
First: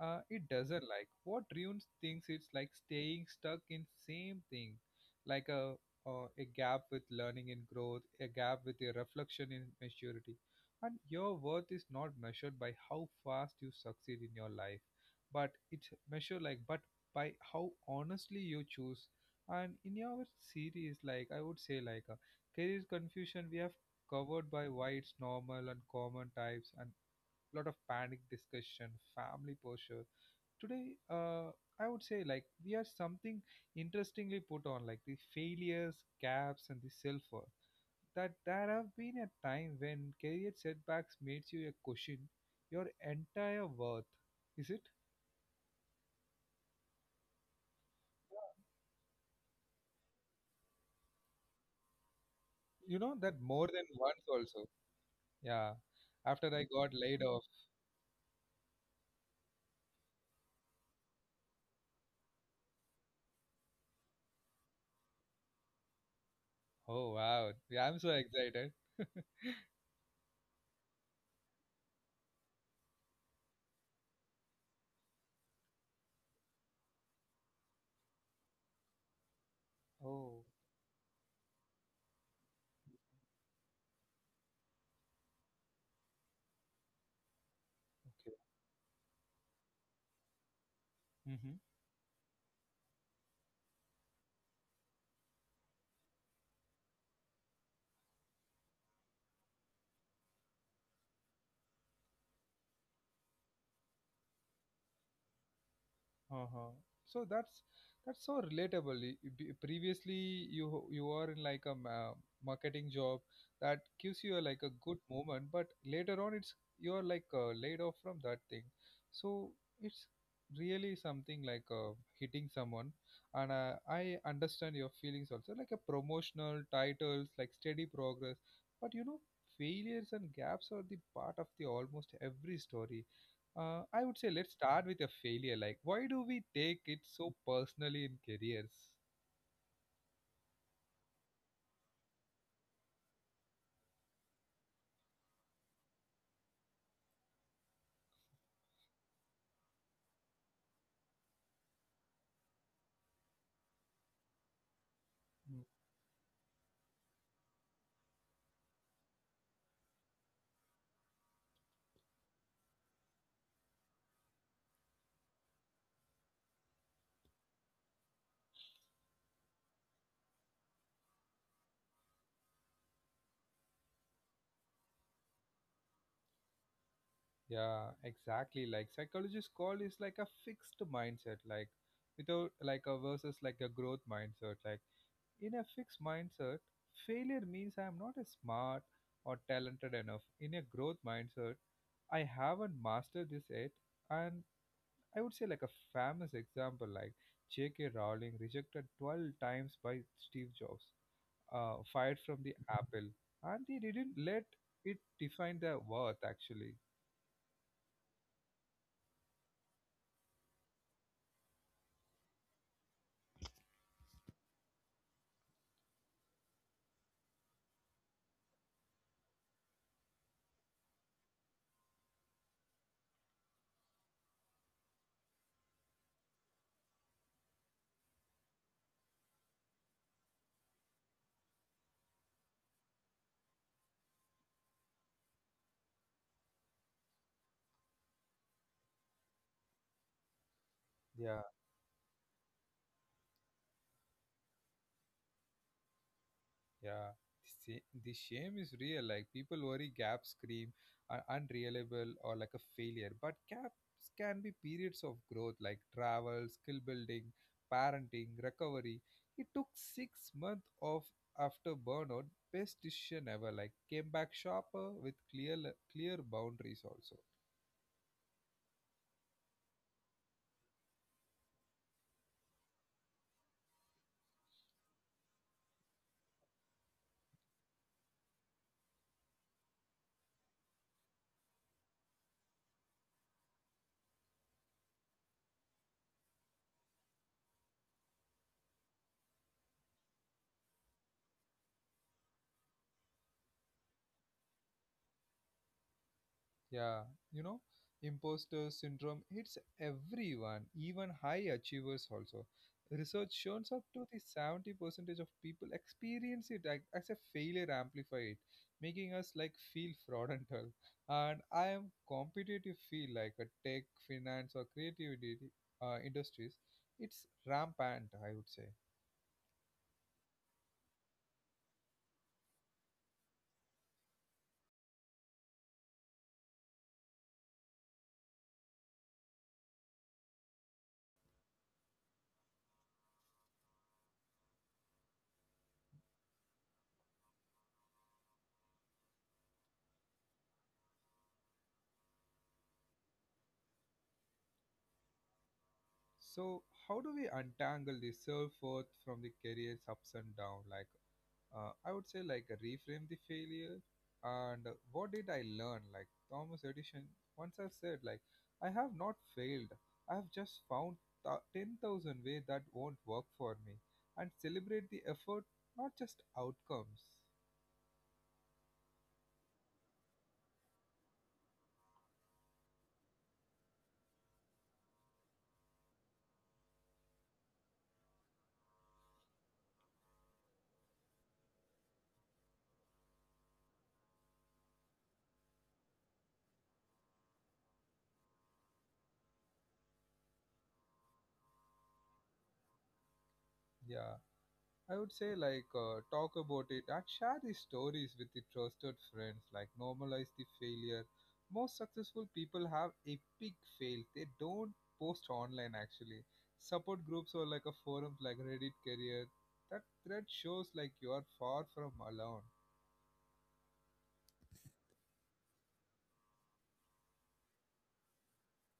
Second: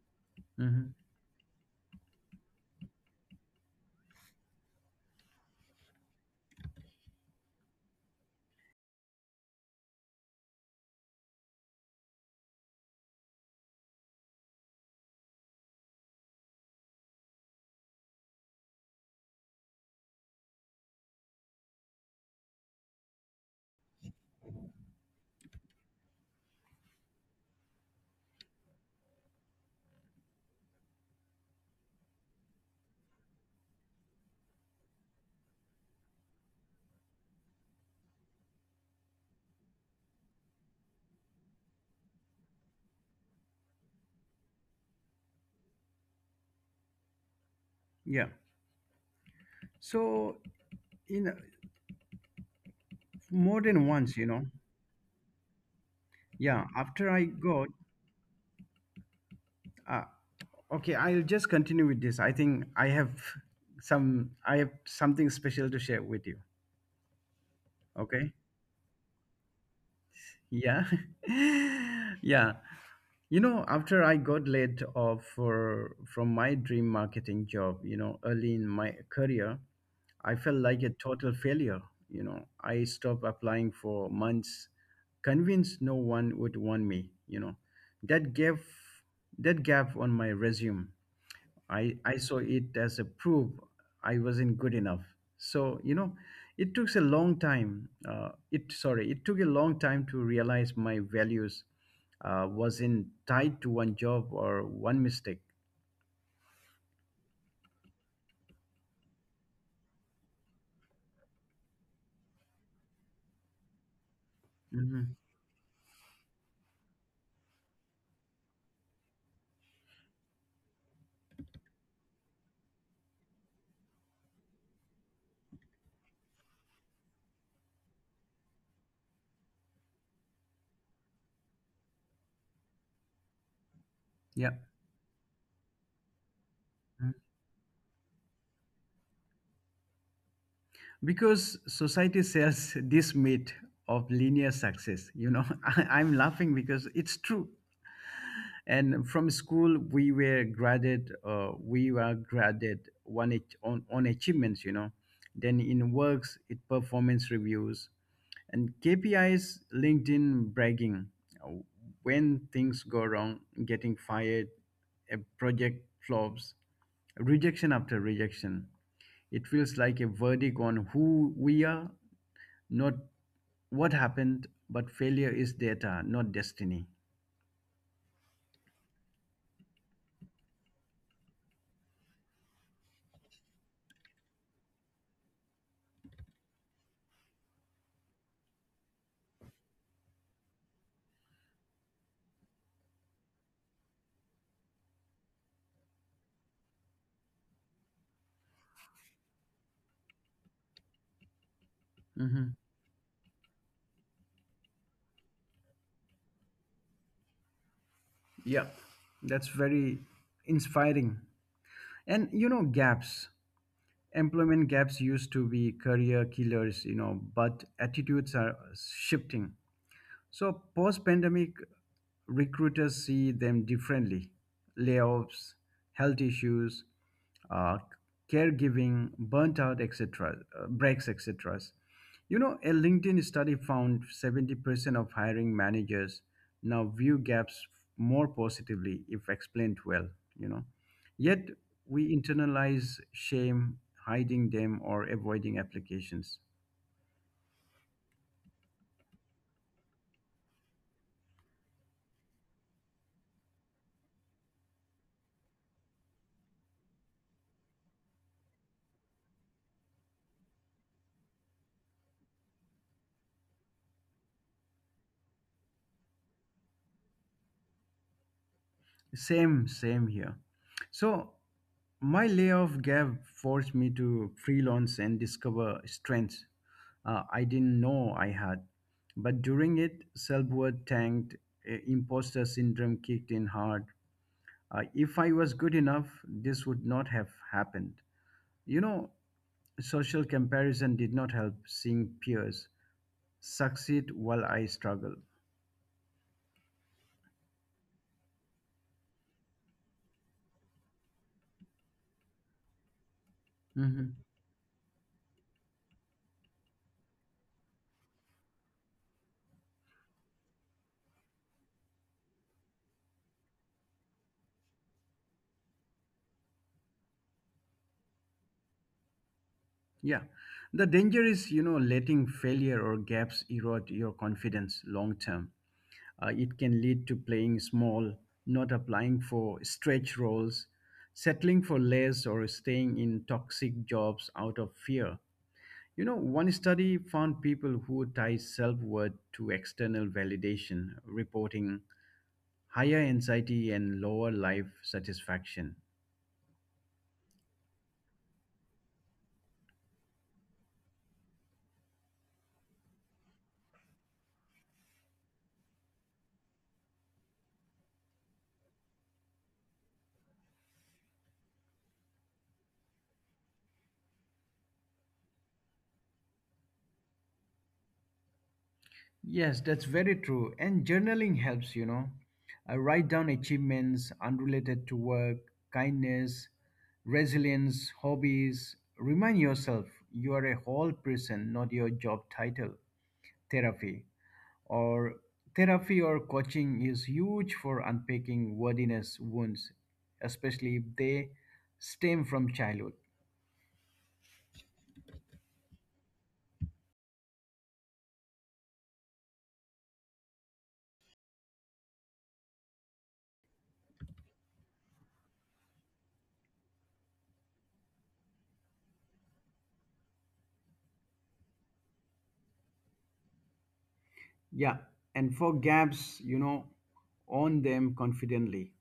It doesn't,
Mm-hmm.
like what ruins things it's like staying stuck in same thing. Like a gap with learning and growth, a gap with a reflection in maturity. And your worth is not measured by how fast you succeed in your life, but it's measured like but by how honestly you choose. And in your series, like I would say like a career confusion, we have covered by why it's normal and common types. And lot of panic discussion, family posture today. uh, I would say like we are something interestingly put on like the failures, gaps and the self-worth. That there have been a time when career setbacks made you a question your entire worth. Is it,
Yeah. So, you know,
you know, that
more
more than
than once, you
once
know.
also? Yeah, after I
Yeah,
got laid off.
uh, okay, I'll just continue with this. I think I have something special to share with you.
Oh wow, yeah, I'm so
Okay.
excited.
Yeah. (laughs) Yeah. After I got laid off from my dream marketing job, early in my career, I
Oh,
felt like a total failure. I stopped applying for months, convinced no one would want me. That gave that gap on my resume,
okay.
I saw it as a proof I wasn't good enough. So, it took a long time. It sorry, it took a long time to realize my values wasn't tied to one job or one mistake.
Uh-huh. So that's so relatable. Previously, you are in like a marketing job that gives you a, like a good
Mhm.
moment, but later on, it's you're like laid off from that thing. So it's really something like hitting someone, and I understand your feelings also. Like a promotional titles, like steady progress, but you know, failures and gaps are the part of the almost every story. I would say
Yeah.
let's start with a failure. Like, why do we take it
Mhm.
so personally in careers?
Because society sells (laughs) this myth of linear success. (laughs) I'm laughing because it's true. And from school, we were graded on achievements, then
Mm.
in works it performance reviews and kpis linked in bragging. uh, when things go wrong, getting fired, a project flops, rejection after rejection, it feels like a verdict on who we are, not what happened. But failure is data, not destiny.
Yeah, exactly. Like psychologists call is like a fixed mindset, like without like a versus like a growth mindset. Like in a fixed mindset, failure means I am not as smart or talented enough. In a growth mindset, I haven't mastered this yet. And I would say like a famous example, like J.K. Rowling rejected 12 times by Steve Jobs, fired from
Mm-hmm.
the apple, and they didn't let it define their worth. Actually,
Yeah, that's very inspiring. And gaps, employment gaps used to be career killers, but attitudes are shifting. So, post pandemic, recruiters see them differently: layoffs, health issues, uh, caregiving, burnt out, etc., breaks, etc. A LinkedIn study found 70% of hiring managers now view gaps more positively if explained well, you know.
yeah,
Yet we internalize shame, hiding them, or avoiding applications.
yeah. The the shame is real. Like people worry Gap scream are unreliable or like a failure, but gaps can be periods of growth, like travel, skill building, parenting, recovery. He took 6 months off after burnout, best decision ever. Like came back sharper with clear boundaries also.
Same, same here. So my layoff gap forced me to freelance and discover strengths I didn't know I had. But during it, self-worth tanked, imposter syndrome kicked in hard. If I was good enough, this would not have happened. You know, social comparison did not help seeing peers succeed while I struggle.
Yeah, you know, Imposter syndrome hits everyone, even high achievers also. Research shows up to
Mm-hmm.
the 70 percentage of people experience as a failure amplified, making us like feel (laughs) fraudulent. And I am competitive feel like a tech, finance or creativity industries. It's rampant, I would say.
Yeah. The danger is, letting failure or gaps erode your confidence long term. It can lead to playing small, not applying for stretch roles, settling for less, or staying in toxic jobs out of fear. One study found people who tie self worth to external validation, reporting higher anxiety and lower life satisfaction.
So how do we untangle the self-worth from the career's ups and downs? Like I would say like reframe the failure and what did I learn? Like Thomas Edison once have said, like I have not failed. I have just found 10,000 ways that won't work for me, and celebrate the effort, not just outcomes.
Yes, that's very true. And journaling helps. I write down achievements unrelated to work, kindness, resilience, hobbies. Remind yourself you are a whole person, not your job title. Therapy or Therapy or coaching is huge for unpacking worthiness wounds, especially if they stem from childhood.
Yeah. I would say like talk about it and share these stories with the trusted friends. Like normalize the failure. Most successful people have epic fail. They don't post online actually. Support groups or like a forums like Reddit career. That thread shows like you are far from alone.
Yeah, and for gaps, own them confidently.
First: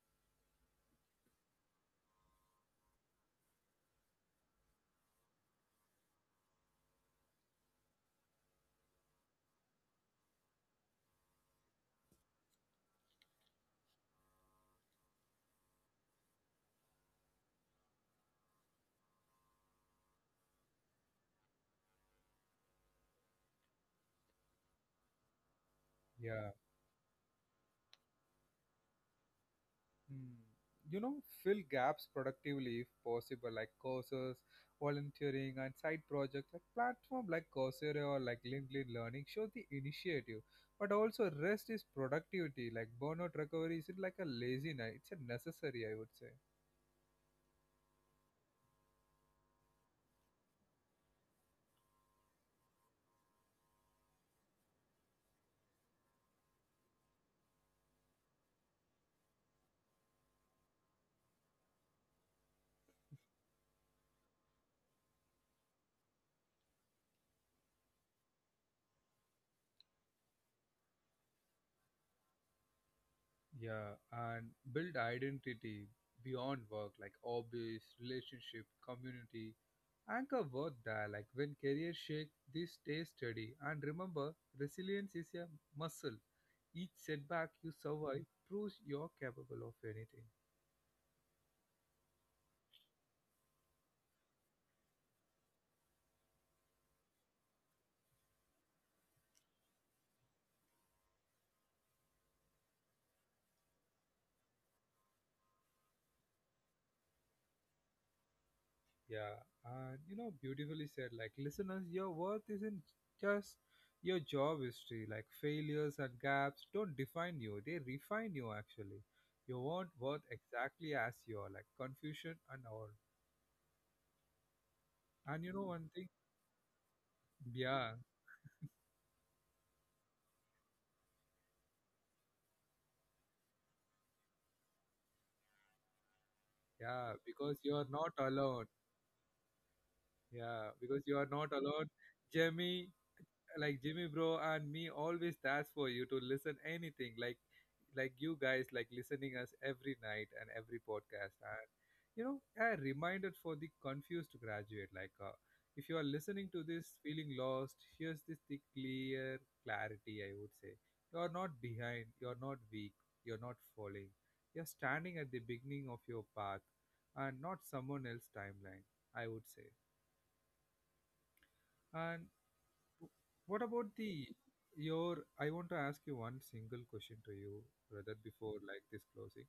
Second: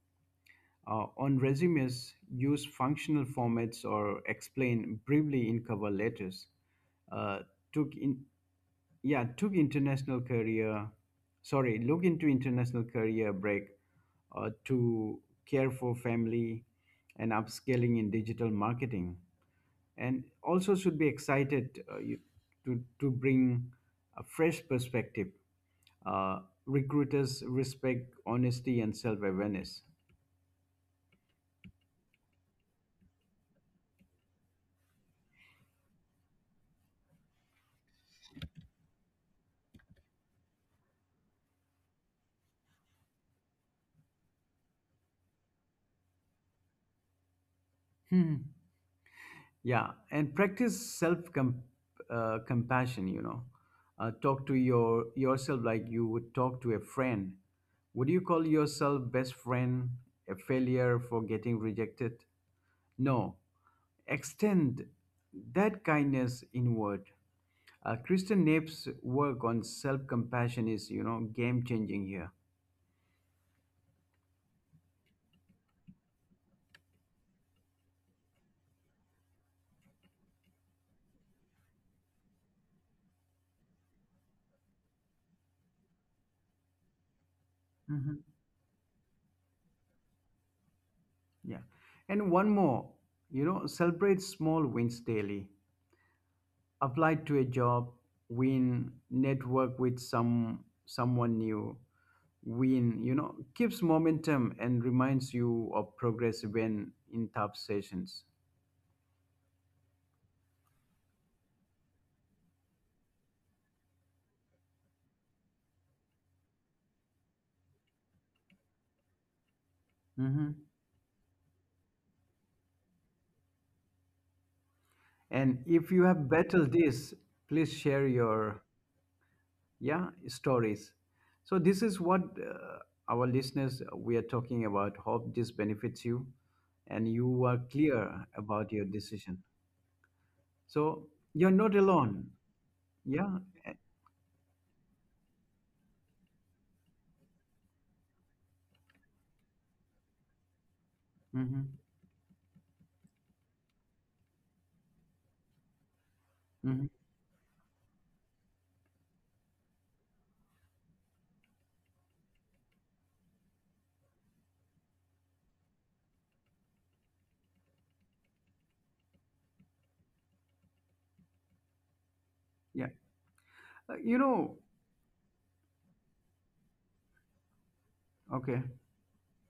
On resumes, use functional formats or explain briefly in cover letters. Uh, took in, yeah, took international career. Sorry, look into international career break to care for family and upscaling in digital marketing. And also should be excited you, to bring a fresh perspective. Uh,
Yeah.
recruiters respect honesty and self awareness.
Hmm. You know, fill gaps productively if possible, like courses, volunteering, and side projects. Like platform like Coursera or like LinkedIn Learning shows the initiative, but also rest is productivity. Like burnout recovery isn't like a laziness; it's a necessary, I would say.
(laughs) Yeah, and practice self compassion. Talk to yourself like you would talk to a friend. Would you call yourself best friend a failure for getting rejected? No, extend that kindness inward. Kristen Nape's work on self compassion is, game changing here.
Yeah, and build identity beyond work, like hobbies, relationship, community. Anchor worth there, like when career shake, this stay steady. And remember, resilience is a muscle. Each setback you survive
Hmm.
proves you're capable of anything.
Yeah, and one more, celebrate small wins daily. Applied to a job, win. Network with someone new, win, keeps momentum and reminds you of progress when in tough sessions.
Yeah, and you know, beautifully said. Like, listeners, your worth isn't just your job history. Like, failures and gaps don't define you, they refine you actually. You weren't worth
Mhm.
exactly as you are, like, confusion and all. And you
And
know, one
if you
thing,
have battled this please
yeah,
share your, yeah, stories. So this is what uh, our listeners we are talking about. Hope this benefits you. And
yeah,
you are
because you're not
clear
alone.
about your decision.
Yeah, because
So
you are
you're
not
not
alone.
alone.
Jamie,
Yeah.
like Jimmy bro and me always that's for you to listen anything like you guys like listening us every night and every podcast. And
Mhm.
you know, a reminder for the confused graduate, like if you are listening to
Mhm.
this feeling lost, here's this the clear clarity, I would say. You are not behind, you are not weak, you are not falling. You are standing at the beginning of your path and not someone else's timeline, I would say. And
Yeah.
what about
Uh, You
the
know,
your? I want to ask you one single question to you, rather before
okay.
like this closing.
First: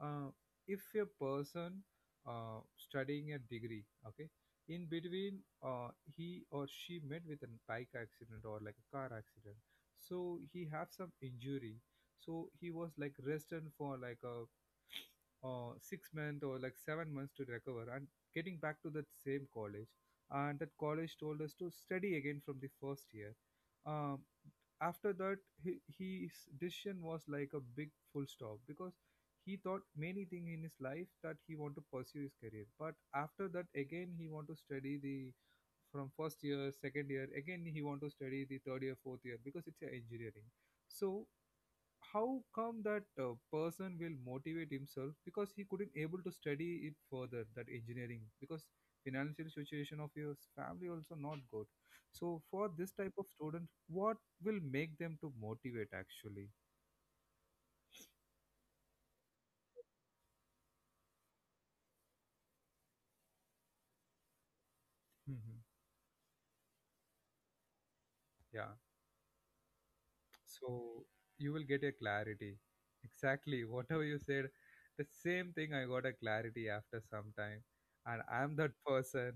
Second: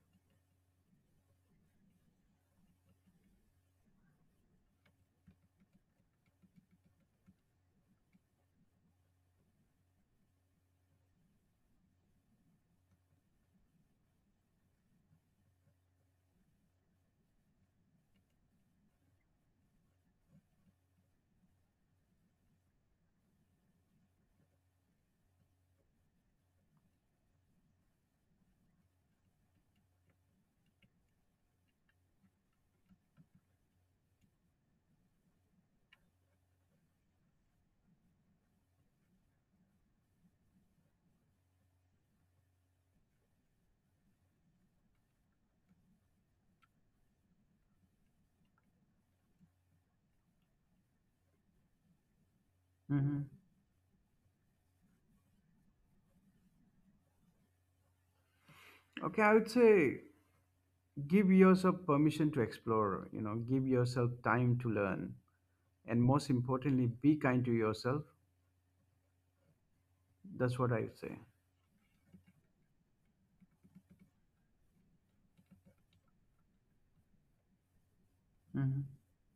Uh, if a person studying a degree, okay, in between uh, he or she met with a bike accident or like a car accident, so he have some injury. So he was like rested for like a 6 months or like 7 months to recover and getting back to that same college, and that college told us to study again from the first year. um, After that he, his decision was like a big full stop, because he thought many things in his life that he want to pursue his career, but after that again he want to study the, from first year, second year, again he want to study the third year, fourth year, because it's a engineering. So how come that person will motivate himself, because he couldn't able to study it further that engineering, because financial situation of his family also not good. So for this type of
Hmm.
student, what will make them to motivate actually?
Okay, I would say give yourself permission to explore, give yourself time to learn.
Mhm.
And most importantly, be kind to yourself.
Yeah,
That's what I would
so
say.
you will get a clarity exactly whatever you said. The same thing I got a clarity after some time, and I'm that (laughs)
Hmm.
person.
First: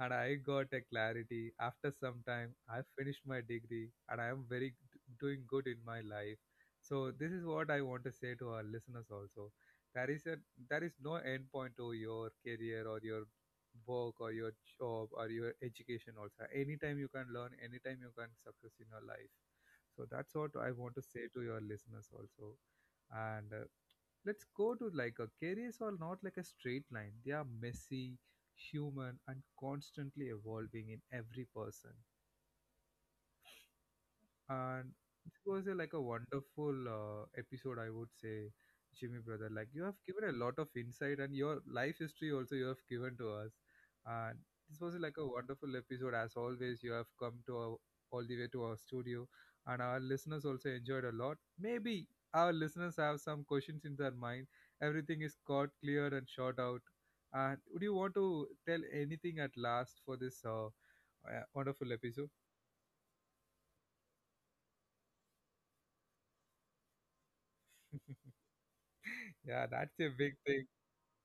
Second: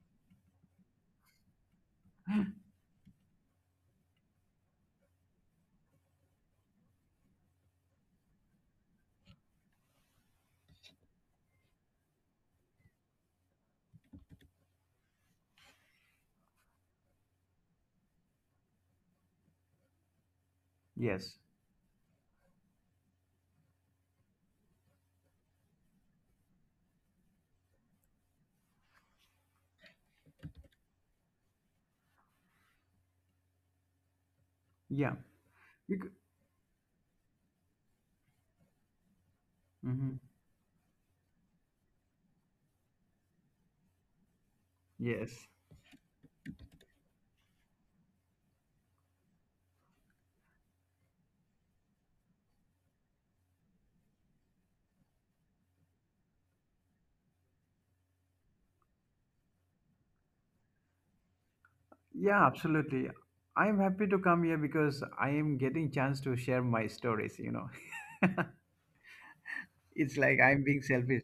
And I got a clarity after some time, I finished my degree, and I am very doing good in my life. So this is what I want to say to our listeners also. There is a, there is no end point to your career, or your work, or your job, or your education also. Anytime you can learn, anytime you can success in your life. So that's what I want to say
Yes.
to your listeners also. And let's go to like a careers are not like a straight line, they are messy, human and constantly evolving in every person. And
Yeah.
it was a, like a
Because,
wonderful episode I would say. Jimmy brother, like you have
Mhm.
given a lot of insight and your life history also you have given to us. And this was like a
Yes.
wonderful episode as always. You have come to our, all the way to our studio, and our listeners also enjoyed a lot. Maybe our listeners have some questions in their mind, everything is caught clear and short out. And would you want to tell anything at last for this wonderful episode?
Yeah, absolutely. I'm happy to come here because I am getting chance to share my stories. (laughs)
(laughs) Yeah, that's a
It's
big
like I'm
thing.
being selfish.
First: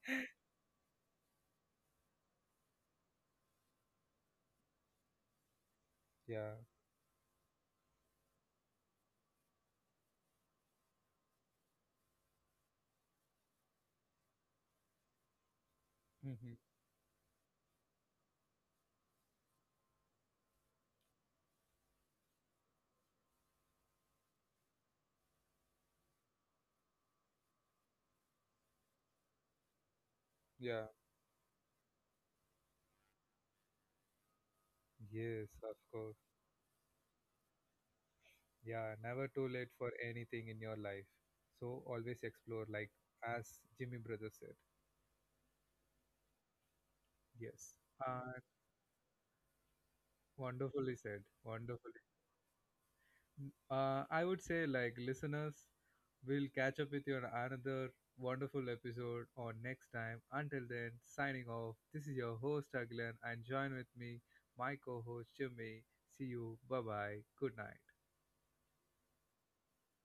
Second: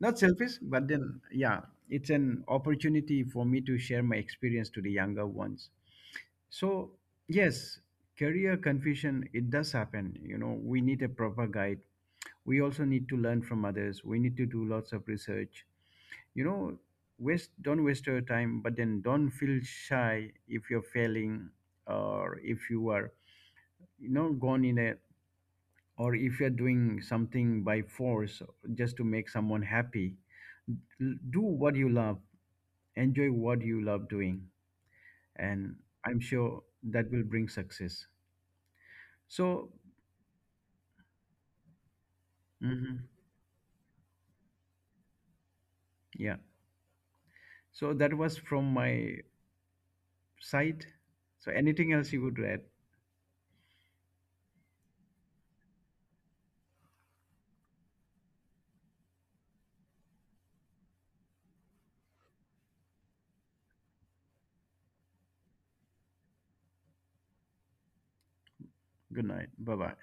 Not selfish, but then, yeah, it's an opportunity for me to share my experience to the younger ones.
Yeah.
So, yes, career confusion, it does happen. We need a proper guide. We also need to learn from others. We need to do lots of research. You
Hmm.
know, waste Don't waste your time, but then don't feel shy if you're failing or if you are, gone in a or if you're doing something by force just to make someone happy.
Yeah.
Do what you love, enjoy what you love doing.
Yes,
And
of course.
I'm sure that will bring success.
Yeah, never too late
So,
for anything in your life. So always explore, like,
mhm,
as Jimmy Brother said.
yeah.
Yes.
So that was
Uh,
from my side.
Wonderfully said.
So, anything
Wonderfully.
else you would add?
N- I would say, like, listeners, we'll catch up with you on another wonderful episode or next time. Until then, signing off. This is your host, Aglan, and join with me, my co host, Jimmy. See you. Bye bye. Good night.
Good night, bye bye.